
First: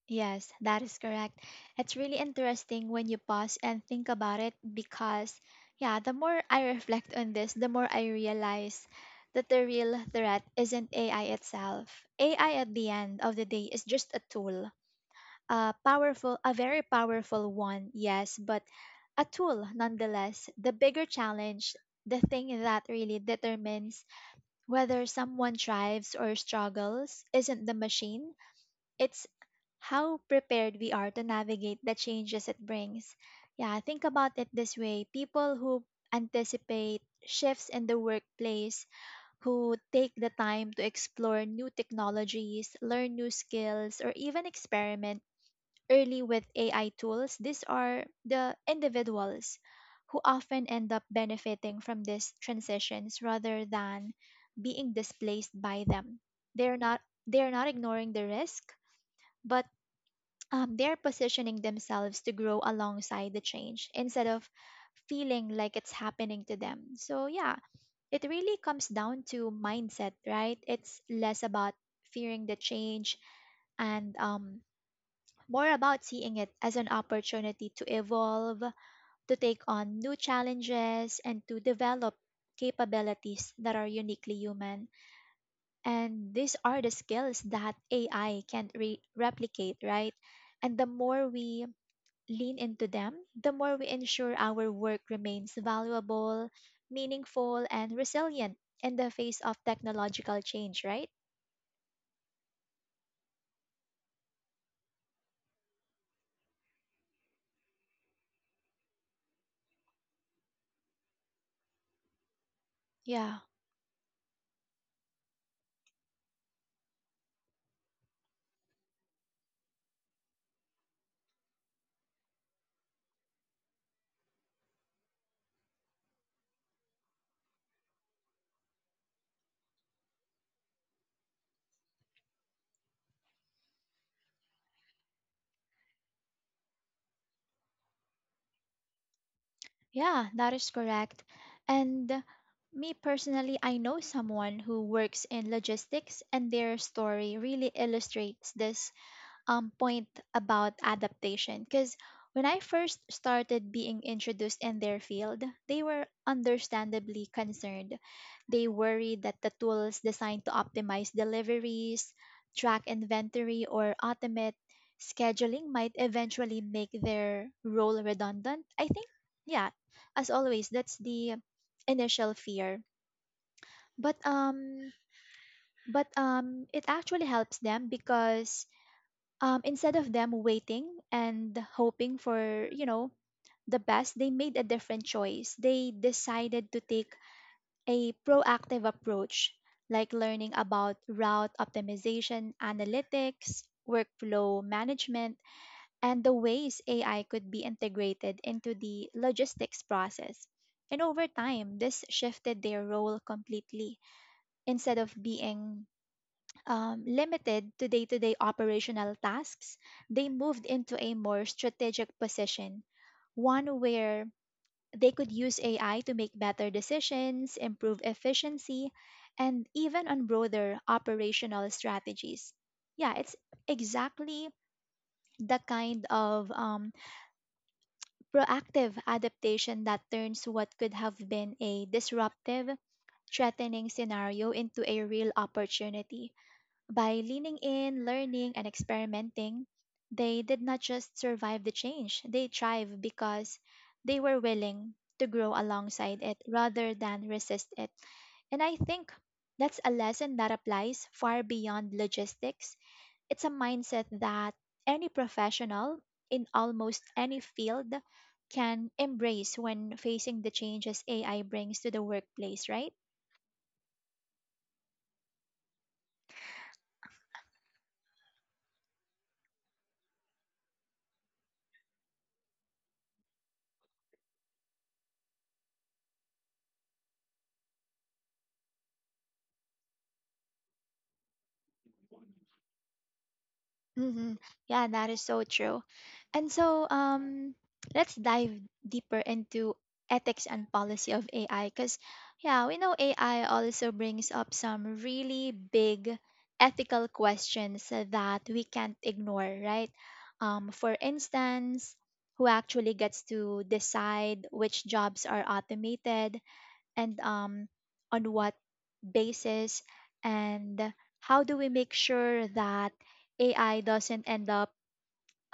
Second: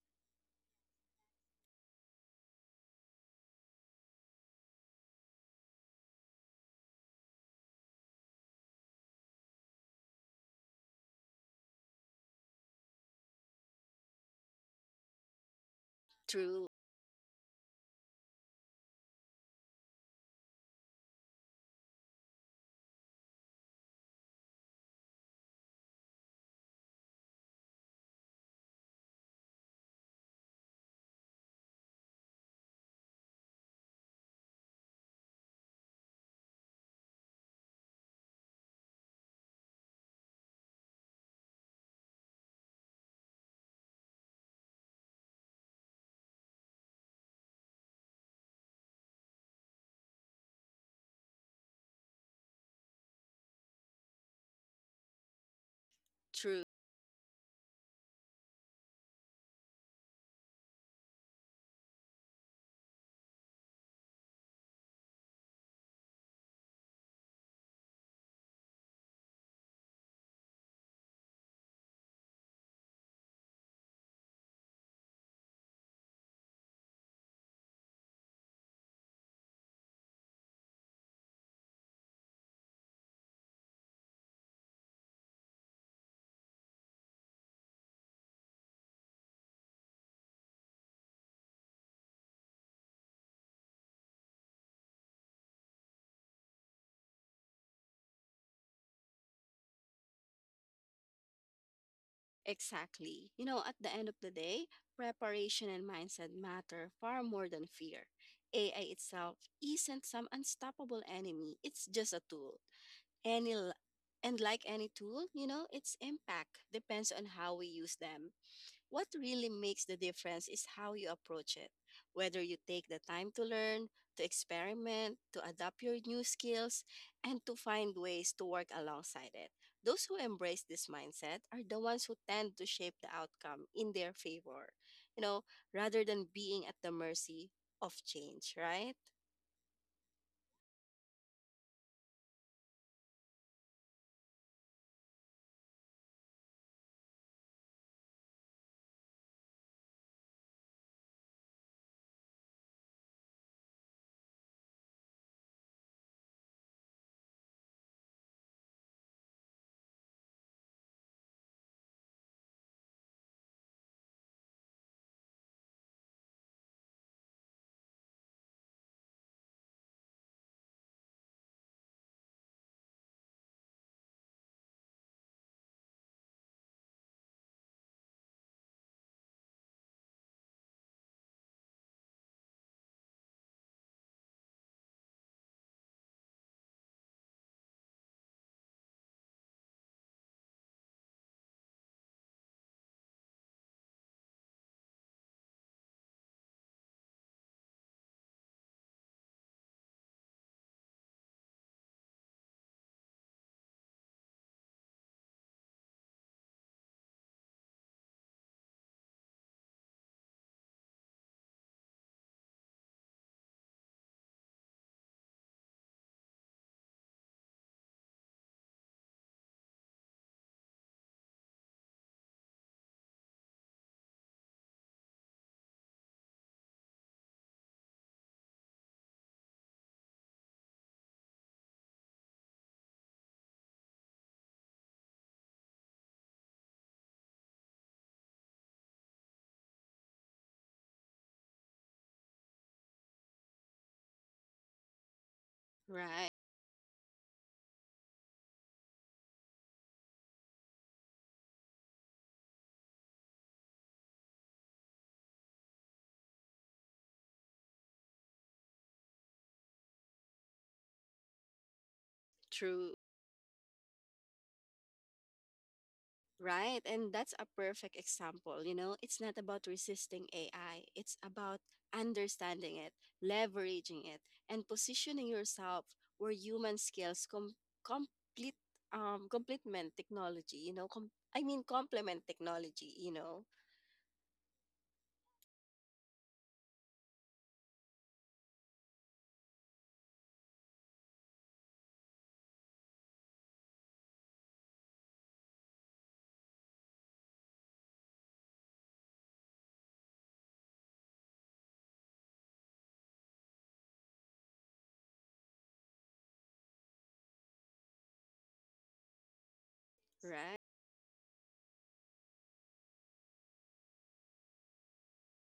Yes, that is correct. It's really interesting when you pause and think about it because, yeah, the more I <laughs> reflect on this, the more I realize that the real threat isn't AI itself. AI at the end of the day is just a tool, a powerful, a True, very powerful one, yes, but a tool nonetheless. The bigger challenge, the thing that really determines whether someone thrives or struggles, isn't the machine. It's how prepared we are to navigate the changes it brings. Yeah, think about it this way, people who anticipate shifts in the workplace, who take the time to explore new technologies, learn new skills, or even experiment early with AI tools, these are the individuals who often end up benefiting from these transitions rather than being displaced by them. true. They're not they're not ignoring the risk, but they're positioning themselves to grow alongside the change instead of feeling like it's happening to them. So, yeah, it really comes down to mindset, right? It's less about fearing the change and more about seeing it as an opportunity to evolve, to take on new challenges, and to develop capabilities that are uniquely human. And these are the skills that AI can't replicate, right? And the more we lean into them, the more we ensure our work remains valuable, meaningful, and resilient in the face of technological change, right? Exactly. You know, at the end of the day, preparation and mindset matter far more than fear. AI itself isn't some unstoppable enemy, it's just a tool. Yeah, Any, l- and like any tool, you know, its impact depends on how we use them. What really makes the difference is how you approach it. Whether you take the time to learn, to experiment, to adapt your new skills, and to find ways to work alongside it. Those who embrace this mindset are the ones who tend to shape the outcome in their favor, you know, rather than being at the mercy of change, right? yeah, that is correct. And me personally, I know someone who works in logistics, and their story really illustrates this point about adaptation because when I first started being introduced in their field, they were understandably concerned. They worried that the tools designed to optimize deliveries, track inventory, or automate scheduling might eventually make their role redundant. I think, yeah, as always, that's the initial fear. But um, but it actually helps them because instead of them waiting and hoping for the best, they made a different choice. They decided to take a proactive approach, like learning about route optimization, analytics, workflow management, and the ways AI could be integrated into the logistics process. And over time, this shifted their role completely. Instead of being limited to day operational tasks, they moved into a more strategic position, one where they could use AI to make better decisions, improve efficiency, and even on broader operational strategies. Yeah, it's exactly the kind of proactive adaptation that turns what could have been a disruptive, threatening scenario into a real opportunity. By leaning in, learning, and experimenting, they did not just survive the change, they thrived because they were willing to grow alongside Right. it rather than resist it. And I think that's a lesson that applies far beyond logistics. It's a mindset that any professional in almost any field can embrace when facing the changes AI brings to the workplace, right? True. Right. And that's a perfect example. You know, it's not about resisting AI, it's about understanding it, leveraging it, and positioning yourself where human skills com- complete complement technology, you know, I mean complement technology, you know. Mm-hmm. Yeah, that is so true. And so, um, let's dive deeper into ethics and policy of AI because, yeah, we know AI also brings up some really big ethical questions that we can't ignore, right? For instance, who actually gets to decide which jobs are automated and on what basis, Right. and how do we make sure that AI doesn't end up,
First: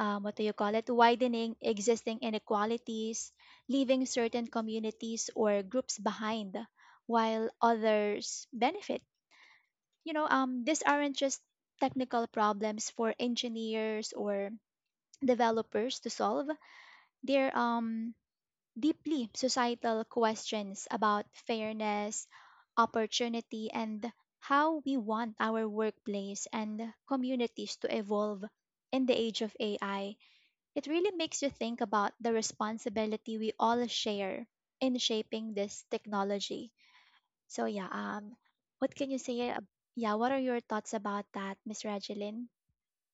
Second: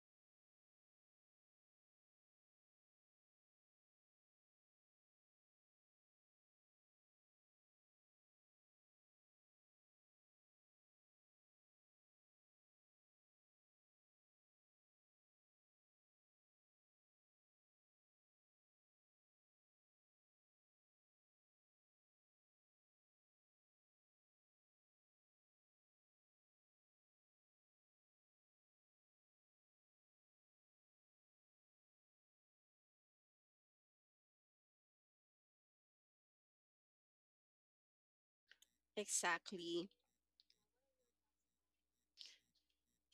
what do you call it, widening existing inequalities, leaving certain communities or groups behind while others benefit? These aren't just technical problems for engineers or developers to solve. They're deeply societal questions about fairness, opportunity, and how we want our workplace and communities to evolve in the age of AI. It really makes you think about the responsibility we all share in shaping this technology. So yeah, what can you say? Exactly. Yeah, what are your thoughts about that, Miss Regeline?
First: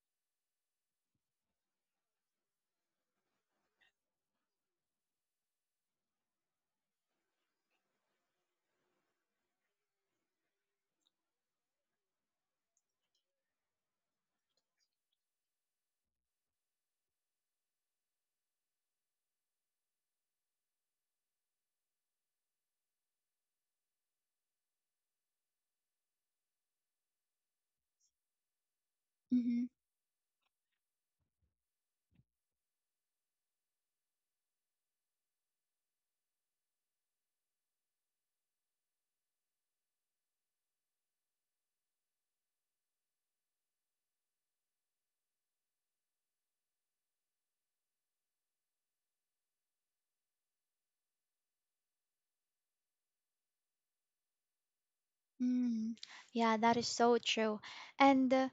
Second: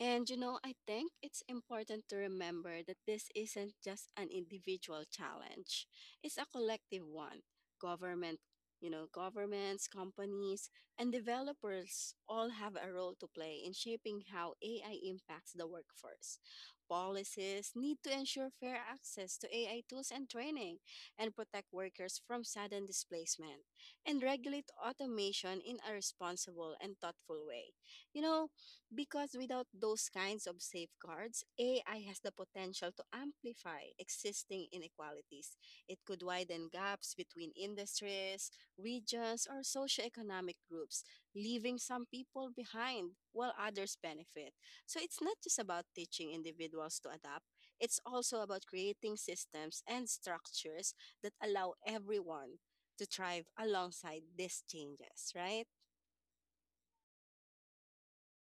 And you know, I think it's important to remember that this isn't just an individual challenge. It's a collective one. Government, governments, companies, and developers all have a role to play in shaping how AI impacts the workforce. Policies need to ensure fair access to AI tools and training and protect workers from sudden displacement and regulate automation in a responsible and thoughtful way. You know, because Mm-hmm. without those kinds of safeguards, AI has the potential to amplify existing inequalities. It could widen gaps between industries, regions, or socioeconomic groups, leaving some people behind while others benefit. So it's not just about teaching individuals to adapt, it's also about creating systems and structures that allow everyone to thrive alongside these changes, right? Mm, yeah, that is so true. And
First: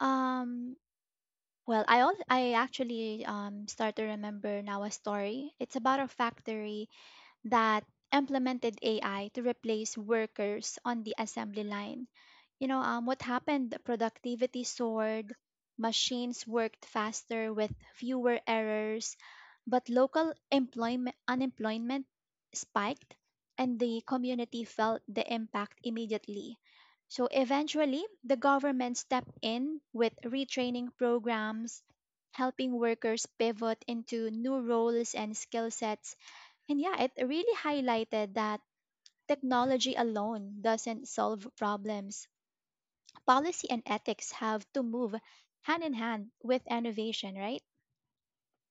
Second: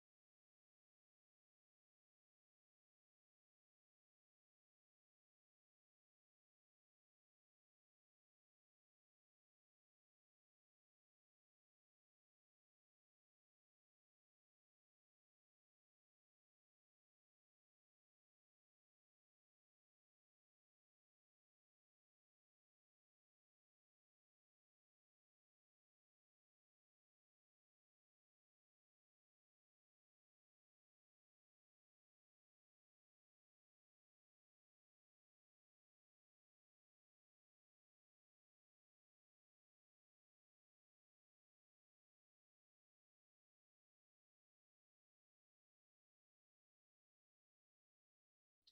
um, Well, I actually start to remember now a story. It's about a factory that implemented AI to replace workers on the assembly line. You know, what happened? Productivity soared, machines worked faster with fewer errors, but local employment unemployment spiked, and the community felt the impact immediately. So eventually, the government stepped in with retraining programs, helping workers pivot into new roles and skill sets. And yeah, it really highlighted that technology alone doesn't solve problems. Policy and ethics have to move hand in hand with innovation, right?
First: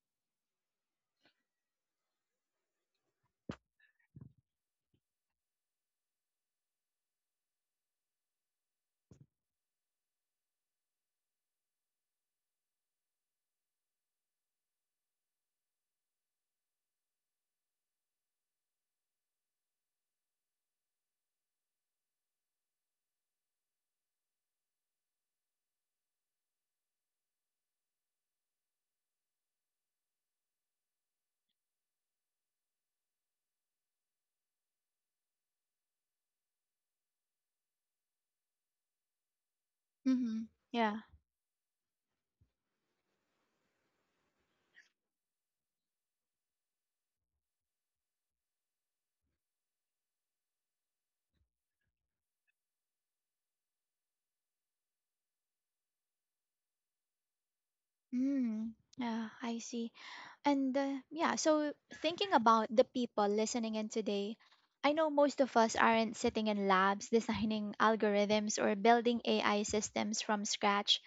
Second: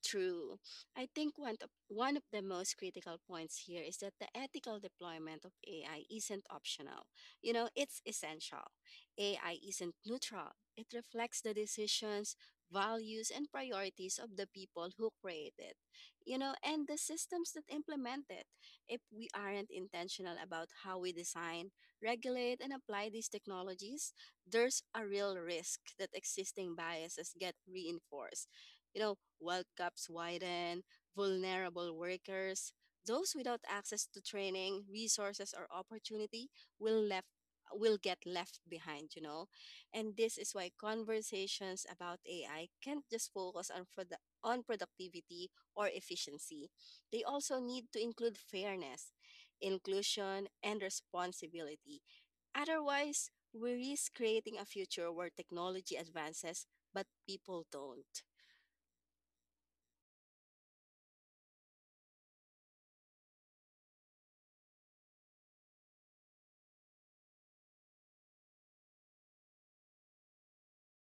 True. I think one of the most critical points here is that the ethical deployment of AI isn't optional. You know, it's essential. AI isn't neutral. It reflects the decisions, values, and priorities of the people who create it. You know, and the systems that implement it. If we aren't intentional about how we design, regulate, and apply these technologies, there's a real risk that existing biases get reinforced, you know, World Cups widen, vulnerable workers, those without access to training, resources, or opportunity will left will get left behind, you know. And this Mm-hmm. is why Yeah. conversations about AI can't just focus on productivity or efficiency. They also need to include fairness, inclusion, and responsibility. Otherwise, we risk creating a future where technology advances but people don't. Mm, yeah, I see. And yeah, so thinking about the people listening in today, I know most of us aren't sitting in labs <laughs> designing algorithms or building AI systems from scratch,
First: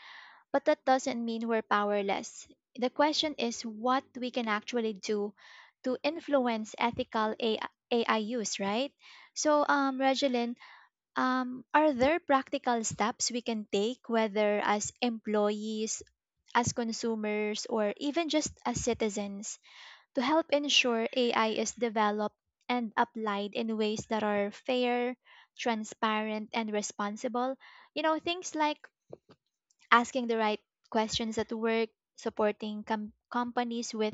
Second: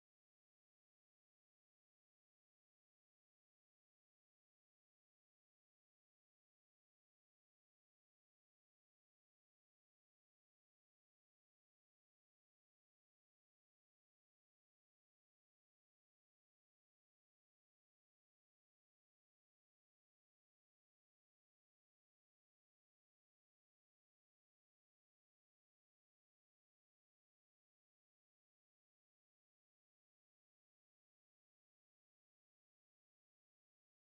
but that doesn't mean we're powerless. The question is what we can actually do to influence ethical AI use, right? So, Regelin, are there practical steps we can take, whether as employees, as consumers, or even just as citizens, to help ensure AI is developed and applied in ways that are fair, transparent, and responsible? You know, things like asking the right questions at work, supporting companies with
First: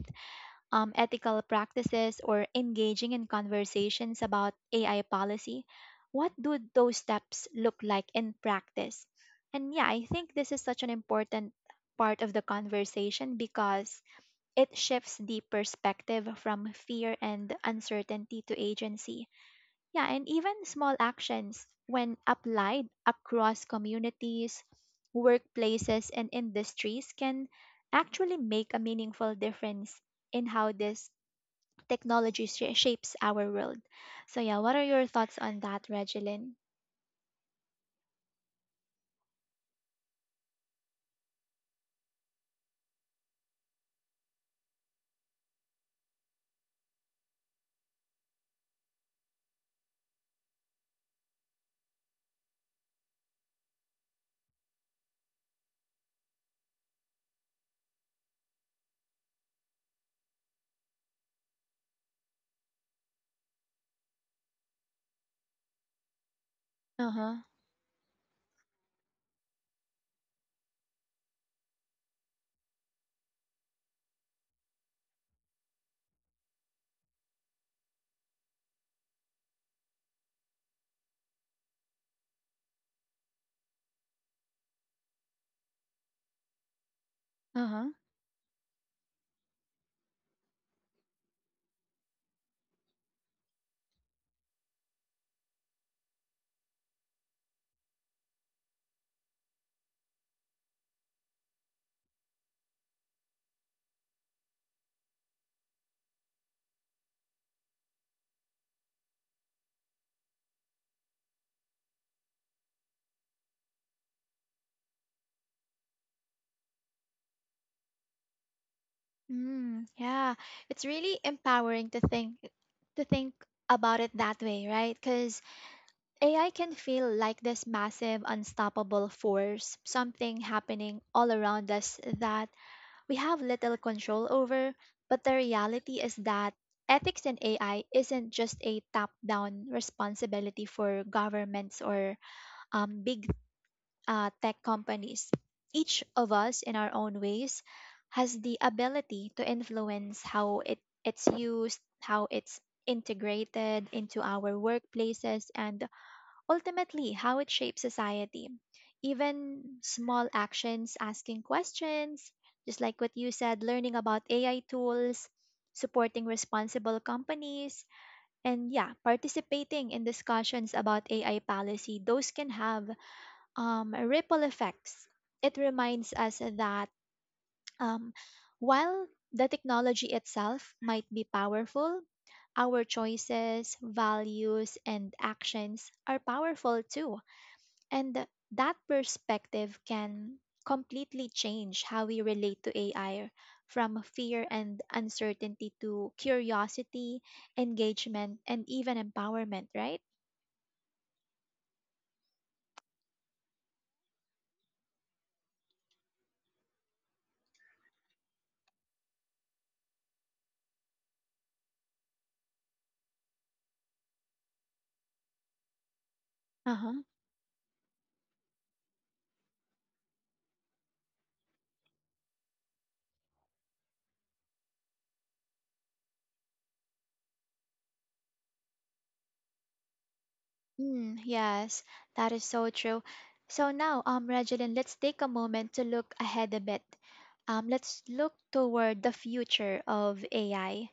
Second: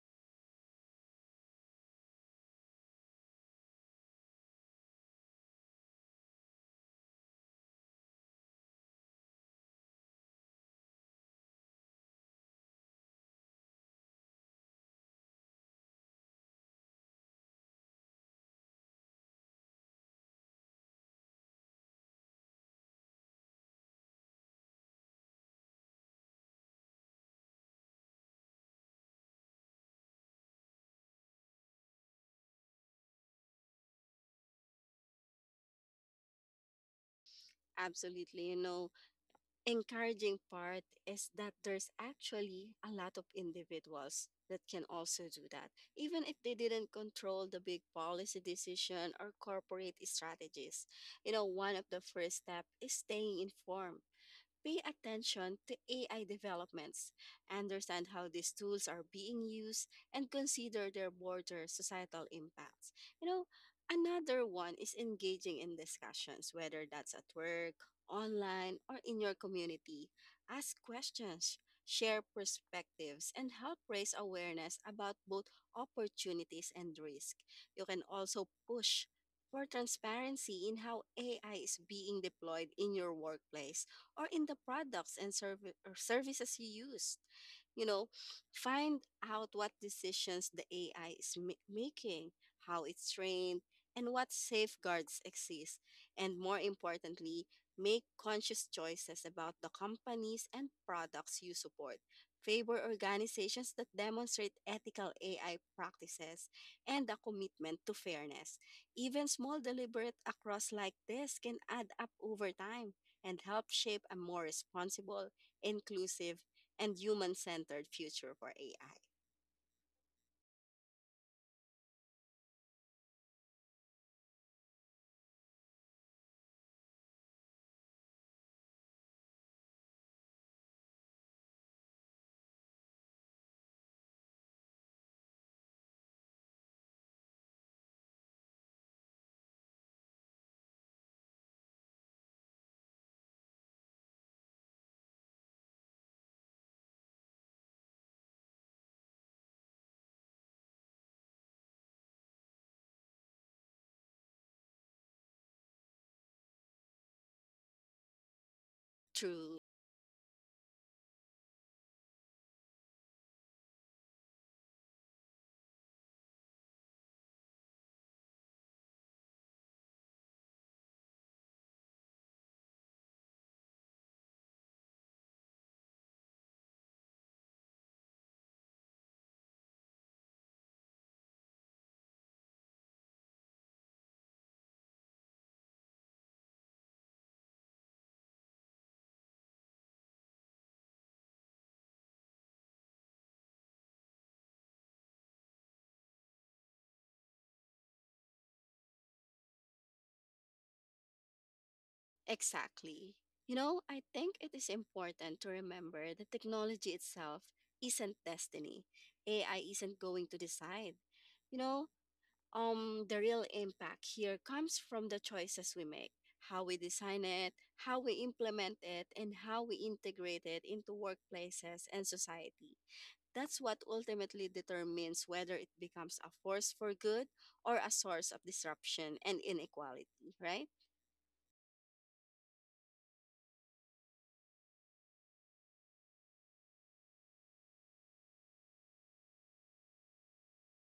ethical practices, or engaging in conversations about AI policy, what do those steps look like in practice? And yeah, I think this is such an important part of the conversation because it shifts the perspective from fear and uncertainty to agency. Yeah, and even small actions, when applied across communities, workplaces, and industries, can actually make a meaningful difference in how this technology shapes our world. So yeah, what are your thoughts on that, Regilyn? Absolutely. You know, encouraging part is that there's actually a lot of individuals that can also do that, even if they didn't control the big policy decision or corporate strategies. You know, one of the first step is staying informed. Pay attention to AI developments, understand how these tools are being used, and consider their broader societal impacts. You know, another one is engaging in discussions, whether Uh that's at huh. work, online, or in your community. Ask questions, share perspectives, and help raise awareness about both opportunities and risk. You can also push for transparency in how AI is being deployed in your workplace or in the products and serv- or services you used. Uh You huh. know, find out what decisions the AI is making, how it's trained, and what safeguards exist. And more importantly, make conscious choices about the companies and products you support. Favor organizations that demonstrate ethical AI practices and a commitment to fairness. Even small deliberate across like this can add up over time and help shape a more responsible, inclusive, and human centered future for AI. Mm, yeah, it's really empowering to think about it that way, right? Because AI can feel like this massive, unstoppable force, something happening all around us that we have little control over. But the reality is that ethics in AI isn't just a top-down responsibility for governments or big tech companies. Each of us, in our own ways, has the ability to influence how it's used, how it's integrated into our workplaces, and ultimately how it shapes society. True, Even small actions, asking questions, just like what you said, learning about AI tools, supporting responsible companies, and yeah, participating in discussions about AI policy, those can have ripple effects. It reminds us that um, while the technology itself might be powerful, our choices, values, and actions are powerful too. And that perspective can completely change how we relate to AI, from fear and uncertainty to curiosity, engagement, and even empowerment, right? exactly. You know, I think it is important to remember that technology itself isn't destiny. AI isn't going to decide. You know, the real impact here comes from the choices we make, how we Uh-huh. design it, how we implement it, and how we integrate it into workplaces and society. That's what ultimately determines whether it becomes a force for good or a source of disruption and inequality, right? Mm, yes, that is so true. So now, Regeline, let's take a moment to look ahead a bit. Let's look toward the future of AI,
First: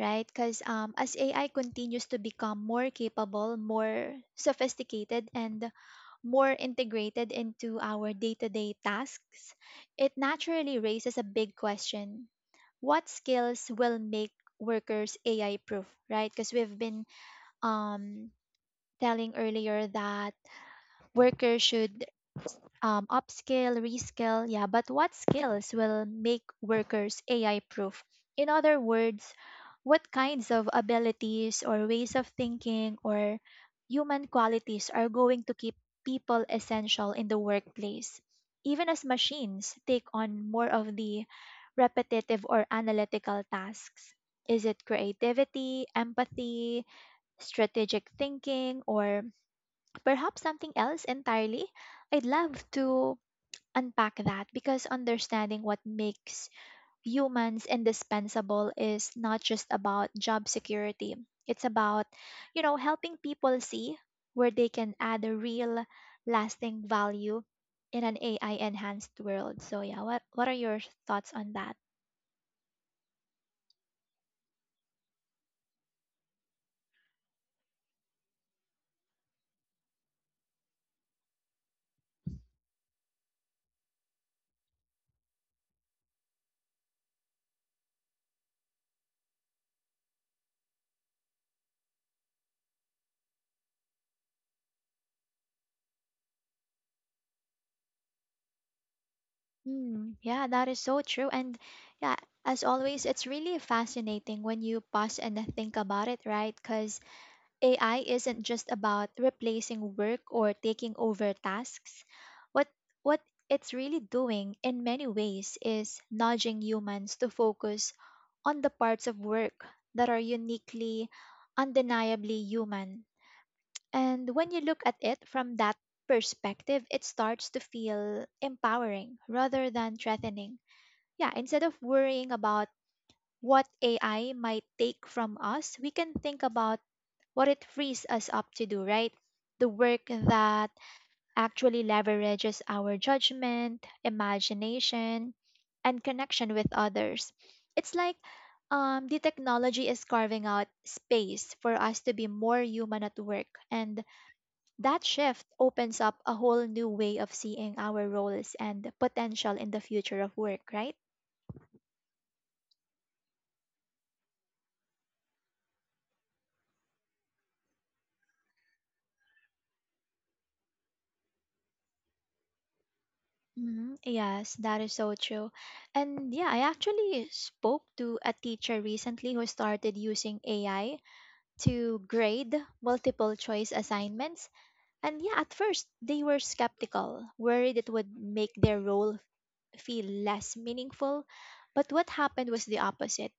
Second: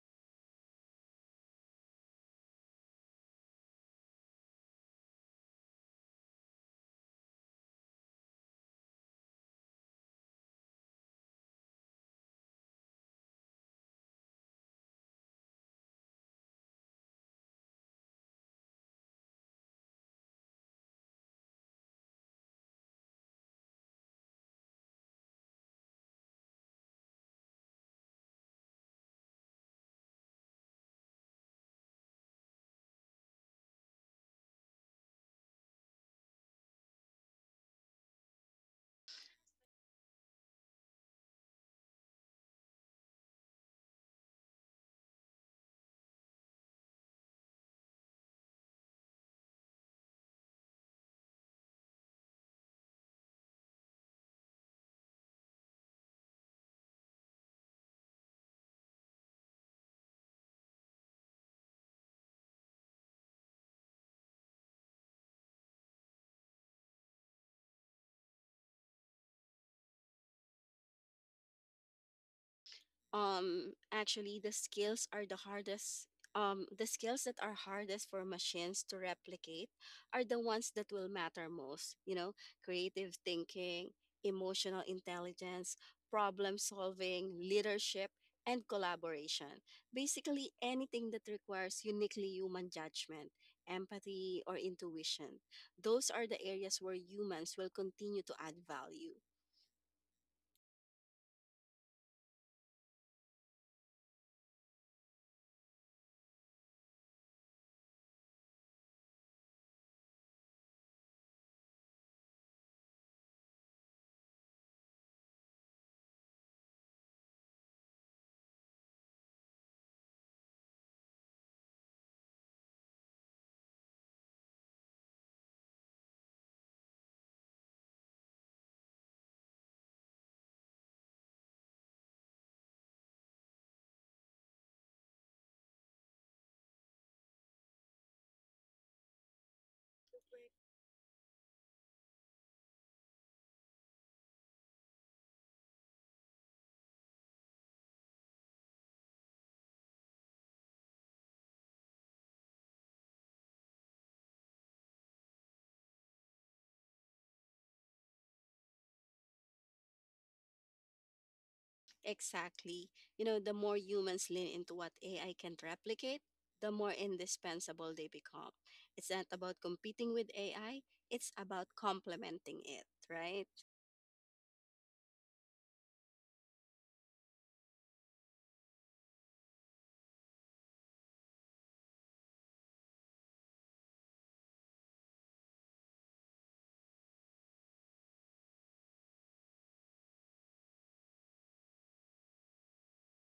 right? Because as AI continues to become more capable, more sophisticated, and more integrated into our day-to-day tasks, it naturally raises a big question. What skills will make workers AI proof, right? Because we've been um, telling earlier that workers should upskill, reskill, yeah, but what skills will make workers AI proof? In other words, what kinds of abilities or ways of thinking or human qualities are going to keep people essential in the workplace, even as machines take on more of the repetitive or analytical tasks? Is it creativity, empathy, strategic thinking, or perhaps something else entirely? I'd love to unpack that because understanding what makes humans indispensable is not just about job security. It's about, helping people see where they can add a real lasting value in an AI enhanced world. So yeah, what are your thoughts on that? Actually, the skills that are hardest for machines to replicate are the ones that will matter most. You know, creative thinking, emotional intelligence, problem solving, leadership, and collaboration, basically anything that requires uniquely human judgment, empathy, or intuition. Those are the areas where humans will continue to add value. Mm, yeah, that is so true. And yeah, as always, it's really fascinating when you pause and think about it, right? Because AI isn't just about replacing work or taking over tasks. What what it's really doing in many ways is nudging humans to focus on the parts of work that are uniquely, undeniably human. And when you look at it from that perspective, it starts to feel empowering rather than threatening. Yeah, instead of worrying about what AI might take from us, we can think about what it frees us up to do, right? The work that actually leverages our judgment, imagination, and connection with others. It's like the technology is carving out space for us to be more human at work. And that shift opens up a whole new way of seeing our roles and potential in the future of work, right? Exactly. You know, the more humans lean into what AI can replicate, the more indispensable they become. It's not about competing with AI, it's about complementing it, right? Mhm. Yes, that is so true. And yeah, I actually spoke to a teacher recently who started using AI to grade multiple choice assignments. And yeah, at first they were skeptical, worried it would make their role feel less meaningful. But what happened was the opposite.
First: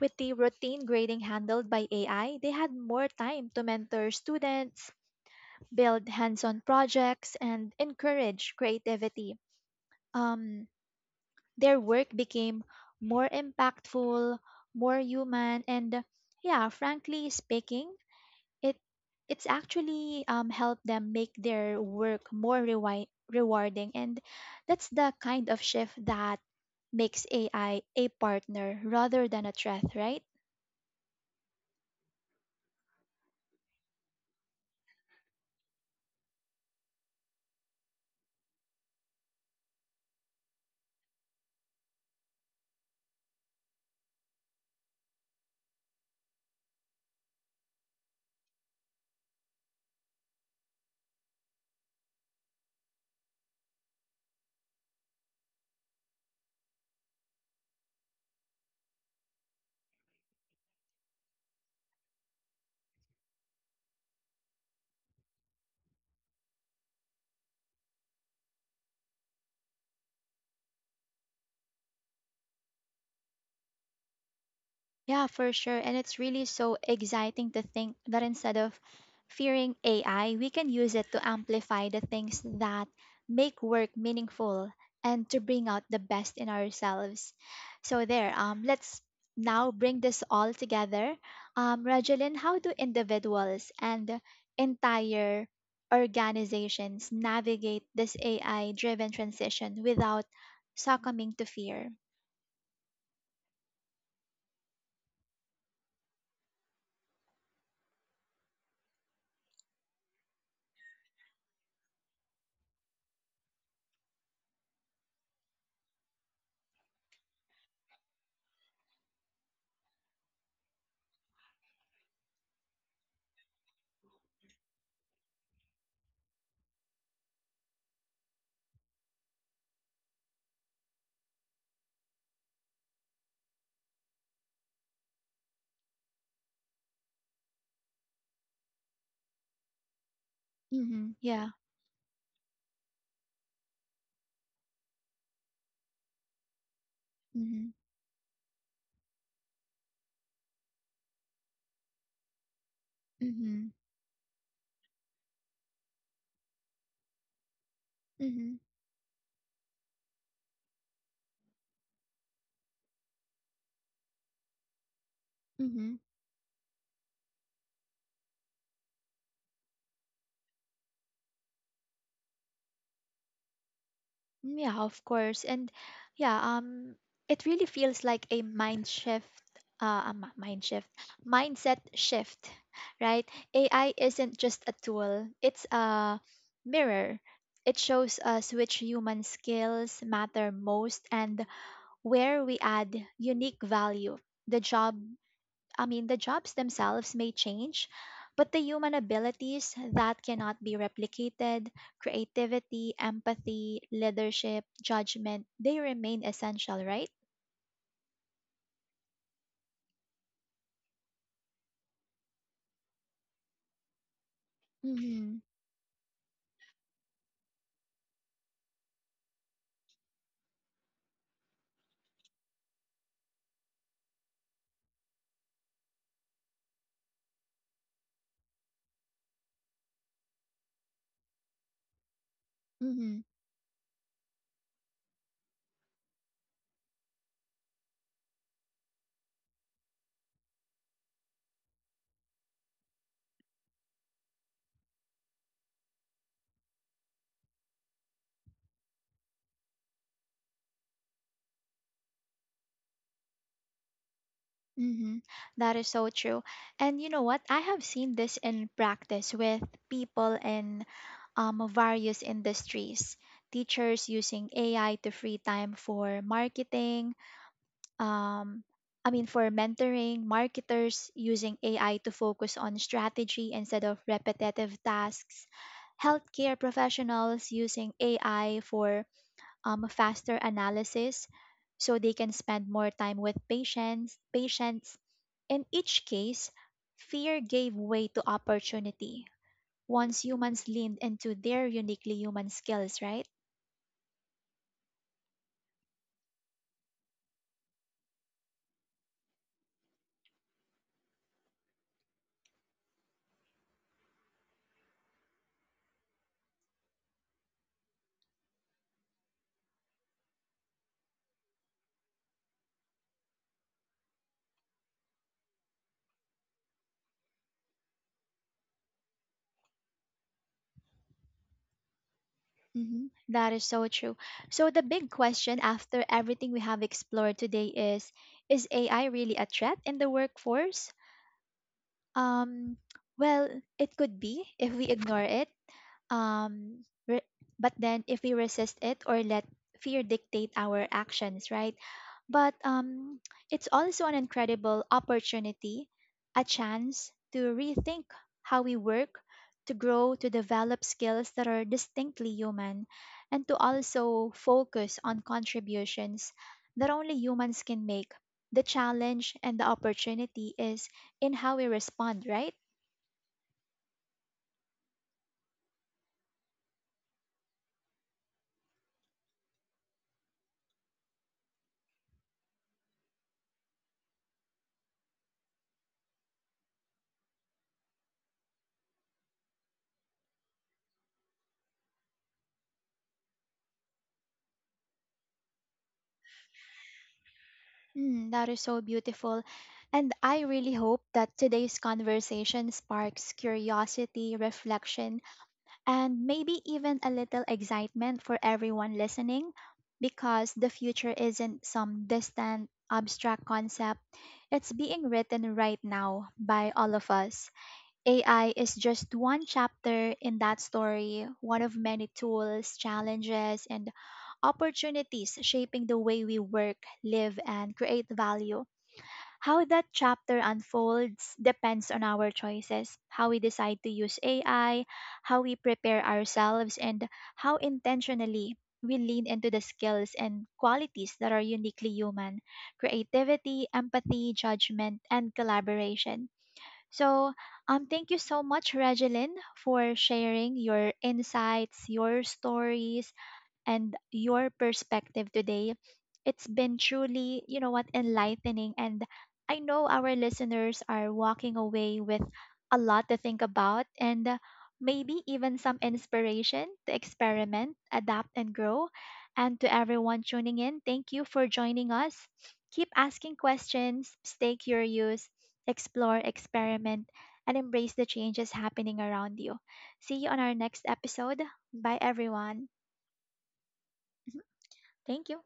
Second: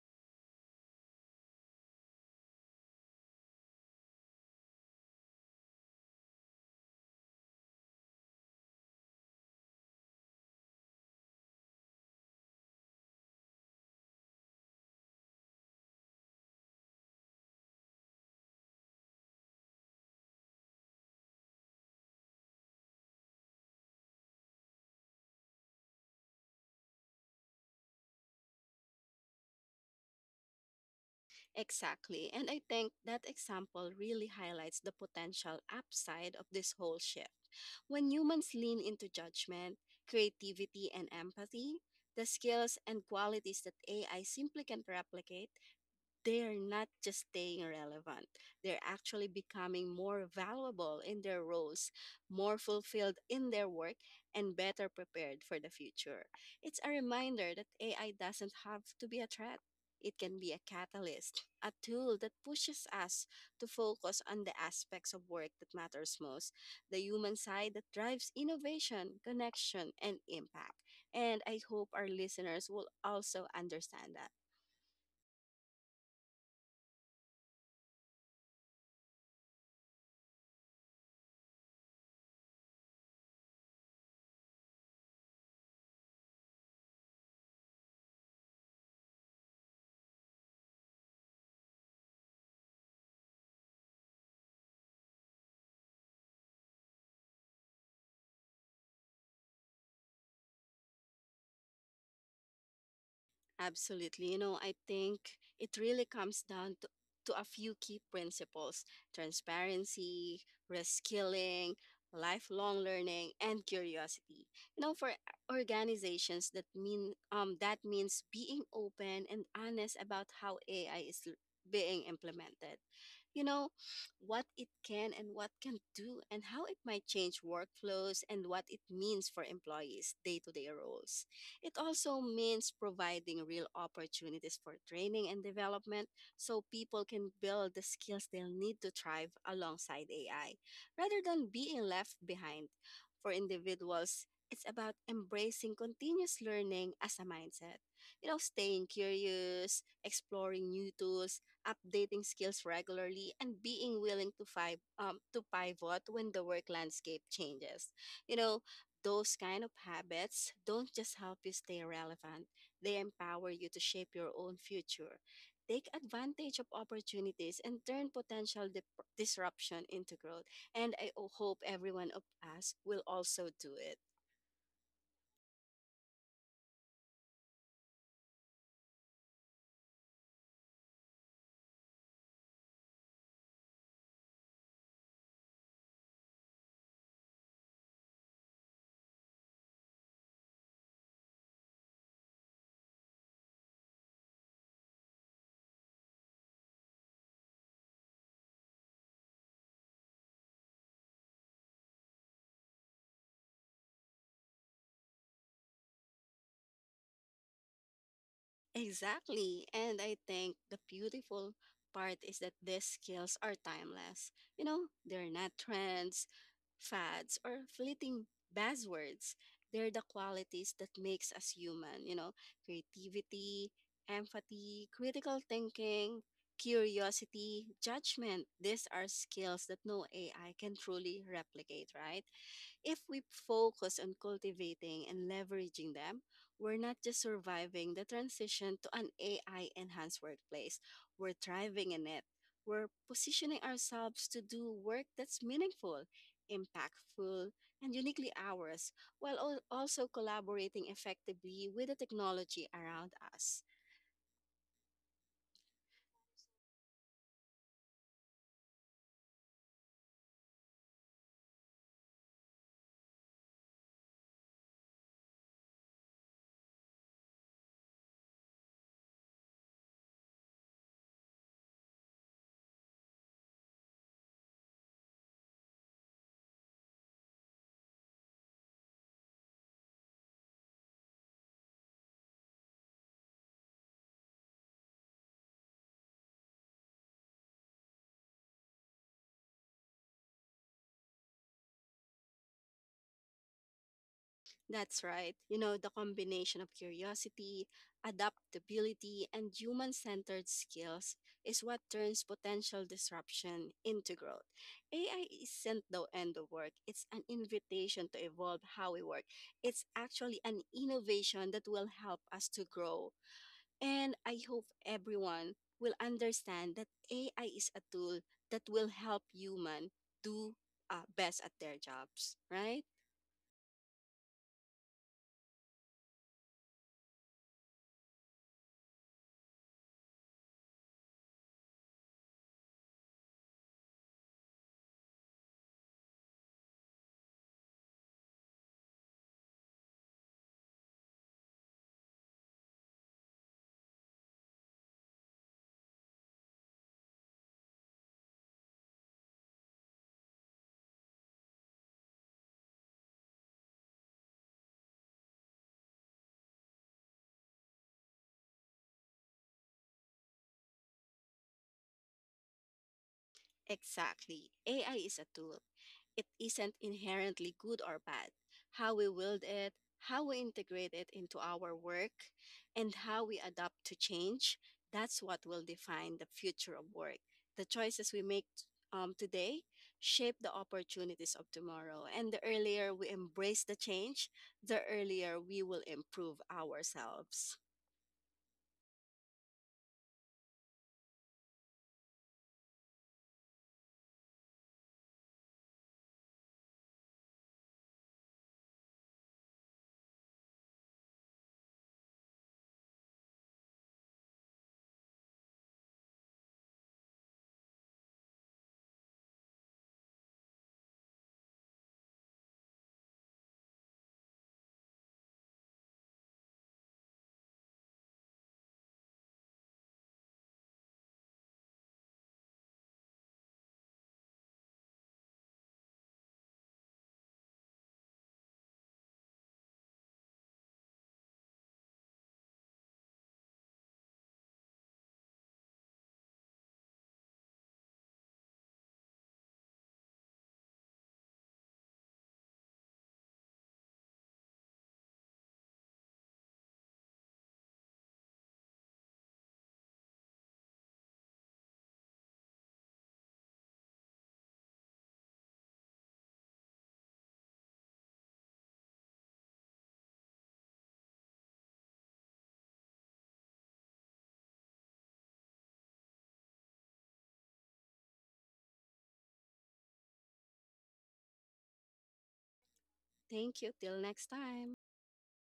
With the routine grading handled by AI, they had more time to mentor students, build hands on projects, and encourage creativity. Um, their work became more impactful, more human, and yeah, frankly speaking, it it's actually helped them make their work more rewarding, and that's the kind of shift that makes AI a partner rather than a threat, right? Exactly. And I think that example really highlights the potential upside of this whole shift. When humans lean into judgment, creativity, and empathy, the skills and qualities that AI simply can't replicate, they're not just staying relevant, they're actually becoming more valuable in their roles, more fulfilled in their work, and better prepared for the future. It's a reminder that AI doesn't have to be a threat. It can be a catalyst, a tool that pushes us to focus on the aspects of work that matters most, the human side that drives innovation, connection, and impact. And I hope our listeners will also understand that. Yeah, for sure. And it's really so exciting to think that instead of fearing AI, we can use it to amplify the things that make work meaningful and to bring out the best in ourselves. So there, let's now bring this all together. Rajalyn, how do individuals and entire organizations navigate this AI-driven transition without succumbing to fear? Absolutely. You know, I think it really comes down to a few key principles: transparency, reskilling, lifelong learning, and curiosity. You know, for organizations that means being open and honest about how AI is being implemented. You know, what it can and what can do and how it might change workflows and what it means for employees' day-to-day roles. It also means providing real opportunities for training and development so people can build the skills they'll need to thrive alongside AI Mm-hmm. rather Yeah. than being left behind. For individuals, it's about embracing continuous learning as a Mm-hmm. mindset. You know, staying curious, exploring new tools, updating skills regularly, and Mm-hmm. being willing to, to pivot when the work landscape changes. You Mm-hmm. know, those kind of habits don't just help you stay relevant, they empower you to shape your own future. Take Mm-hmm. advantage of opportunities and turn potential disruption into growth. And hope everyone of us will also do it. Yeah, of course. And yeah, it really feels like a mind shift, mindset shift, right? AI isn't just a tool, it's a mirror. It shows us which human skills matter most and where we add unique value. The job the jobs themselves may change, but the human abilities that cannot be replicated, creativity, empathy, leadership, judgment, they remain essential, right? Exactly. And I think the beautiful part is that these skills are timeless. You know, they're Mm-hmm. not trends, fads or fleeting buzzwords. They're the qualities that makes us human, you know, creativity, empathy, critical thinking, curiosity, judgment. These are skills that no AI can truly replicate, right? If Mm-hmm. we focus on cultivating and leveraging them, we're not just surviving the transition to an AI enhanced workplace, we're thriving in it. We're positioning ourselves to do work that's meaningful, impactful, and uniquely ours, while also collaborating effectively with the technology around us. Mm-hmm. That is so true. And you know what? I have seen this in practice with people in various industries. Teachers using AI to free time for marketing, um, I mean, for mentoring, marketers using AI to focus on strategy instead of repetitive tasks, healthcare professionals using AI for faster analysis so they can spend more time with patients. Patients. In each case, fear gave way to opportunity once humans leaned into their uniquely human skills, right? That's right. You know, the combination of curiosity, adaptability, and human centered skills is what turns potential disruption into growth. AI isn't the end of work, it's an invitation to evolve how we work. It's actually an innovation that will help us to grow. And I hope everyone will understand that AI is a tool that will help human do best at their jobs, right? Mhm. That is so true. So the big question after everything we have explored today is AI really a threat in the workforce? um, well, it could be if we ignore it. Um, re- but then if we resist it or let fear dictate our actions, right? But it's also an incredible opportunity, a chance to rethink how we work, to grow, to develop skills that are distinctly human, and to also focus on contributions that only humans can make. The challenge and the opportunity is in how we respond, right? Exactly. AI is a tool. It isn't inherently good or bad. How we wield it, how we integrate it into our work, and how we adapt to change, that's what will define the future of work. The choices we make today shape the opportunities of tomorrow. And the earlier we embrace the change, the earlier we will improve ourselves. Mm, that is so beautiful. And I really hope that today's conversation sparks curiosity, reflection, and maybe even a little excitement for everyone listening because the future isn't some distant, abstract concept. It's being written right now by all of us. AI is just one chapter in that story, one of many tools, challenges, and opportunities shaping the way we work, live, and create value. How that chapter unfolds depends on our choices, how we decide to use AI, how we prepare ourselves, and how intentionally we lean into the skills and qualities that are uniquely human, creativity, empathy, judgment, and collaboration. So, thank you so much, Regeline, for sharing your insights, your stories, and your perspective today. It's been truly, you know what, enlightening. And I know our listeners are walking away with a lot to think about and maybe even some inspiration to experiment, adapt, and grow. And to everyone tuning in, thank you for joining us. Keep asking questions, stay curious, explore, experiment, and embrace the changes happening around you. See you on our next episode. Bye, everyone. <laughs> Thank you. Till next time. Thank you.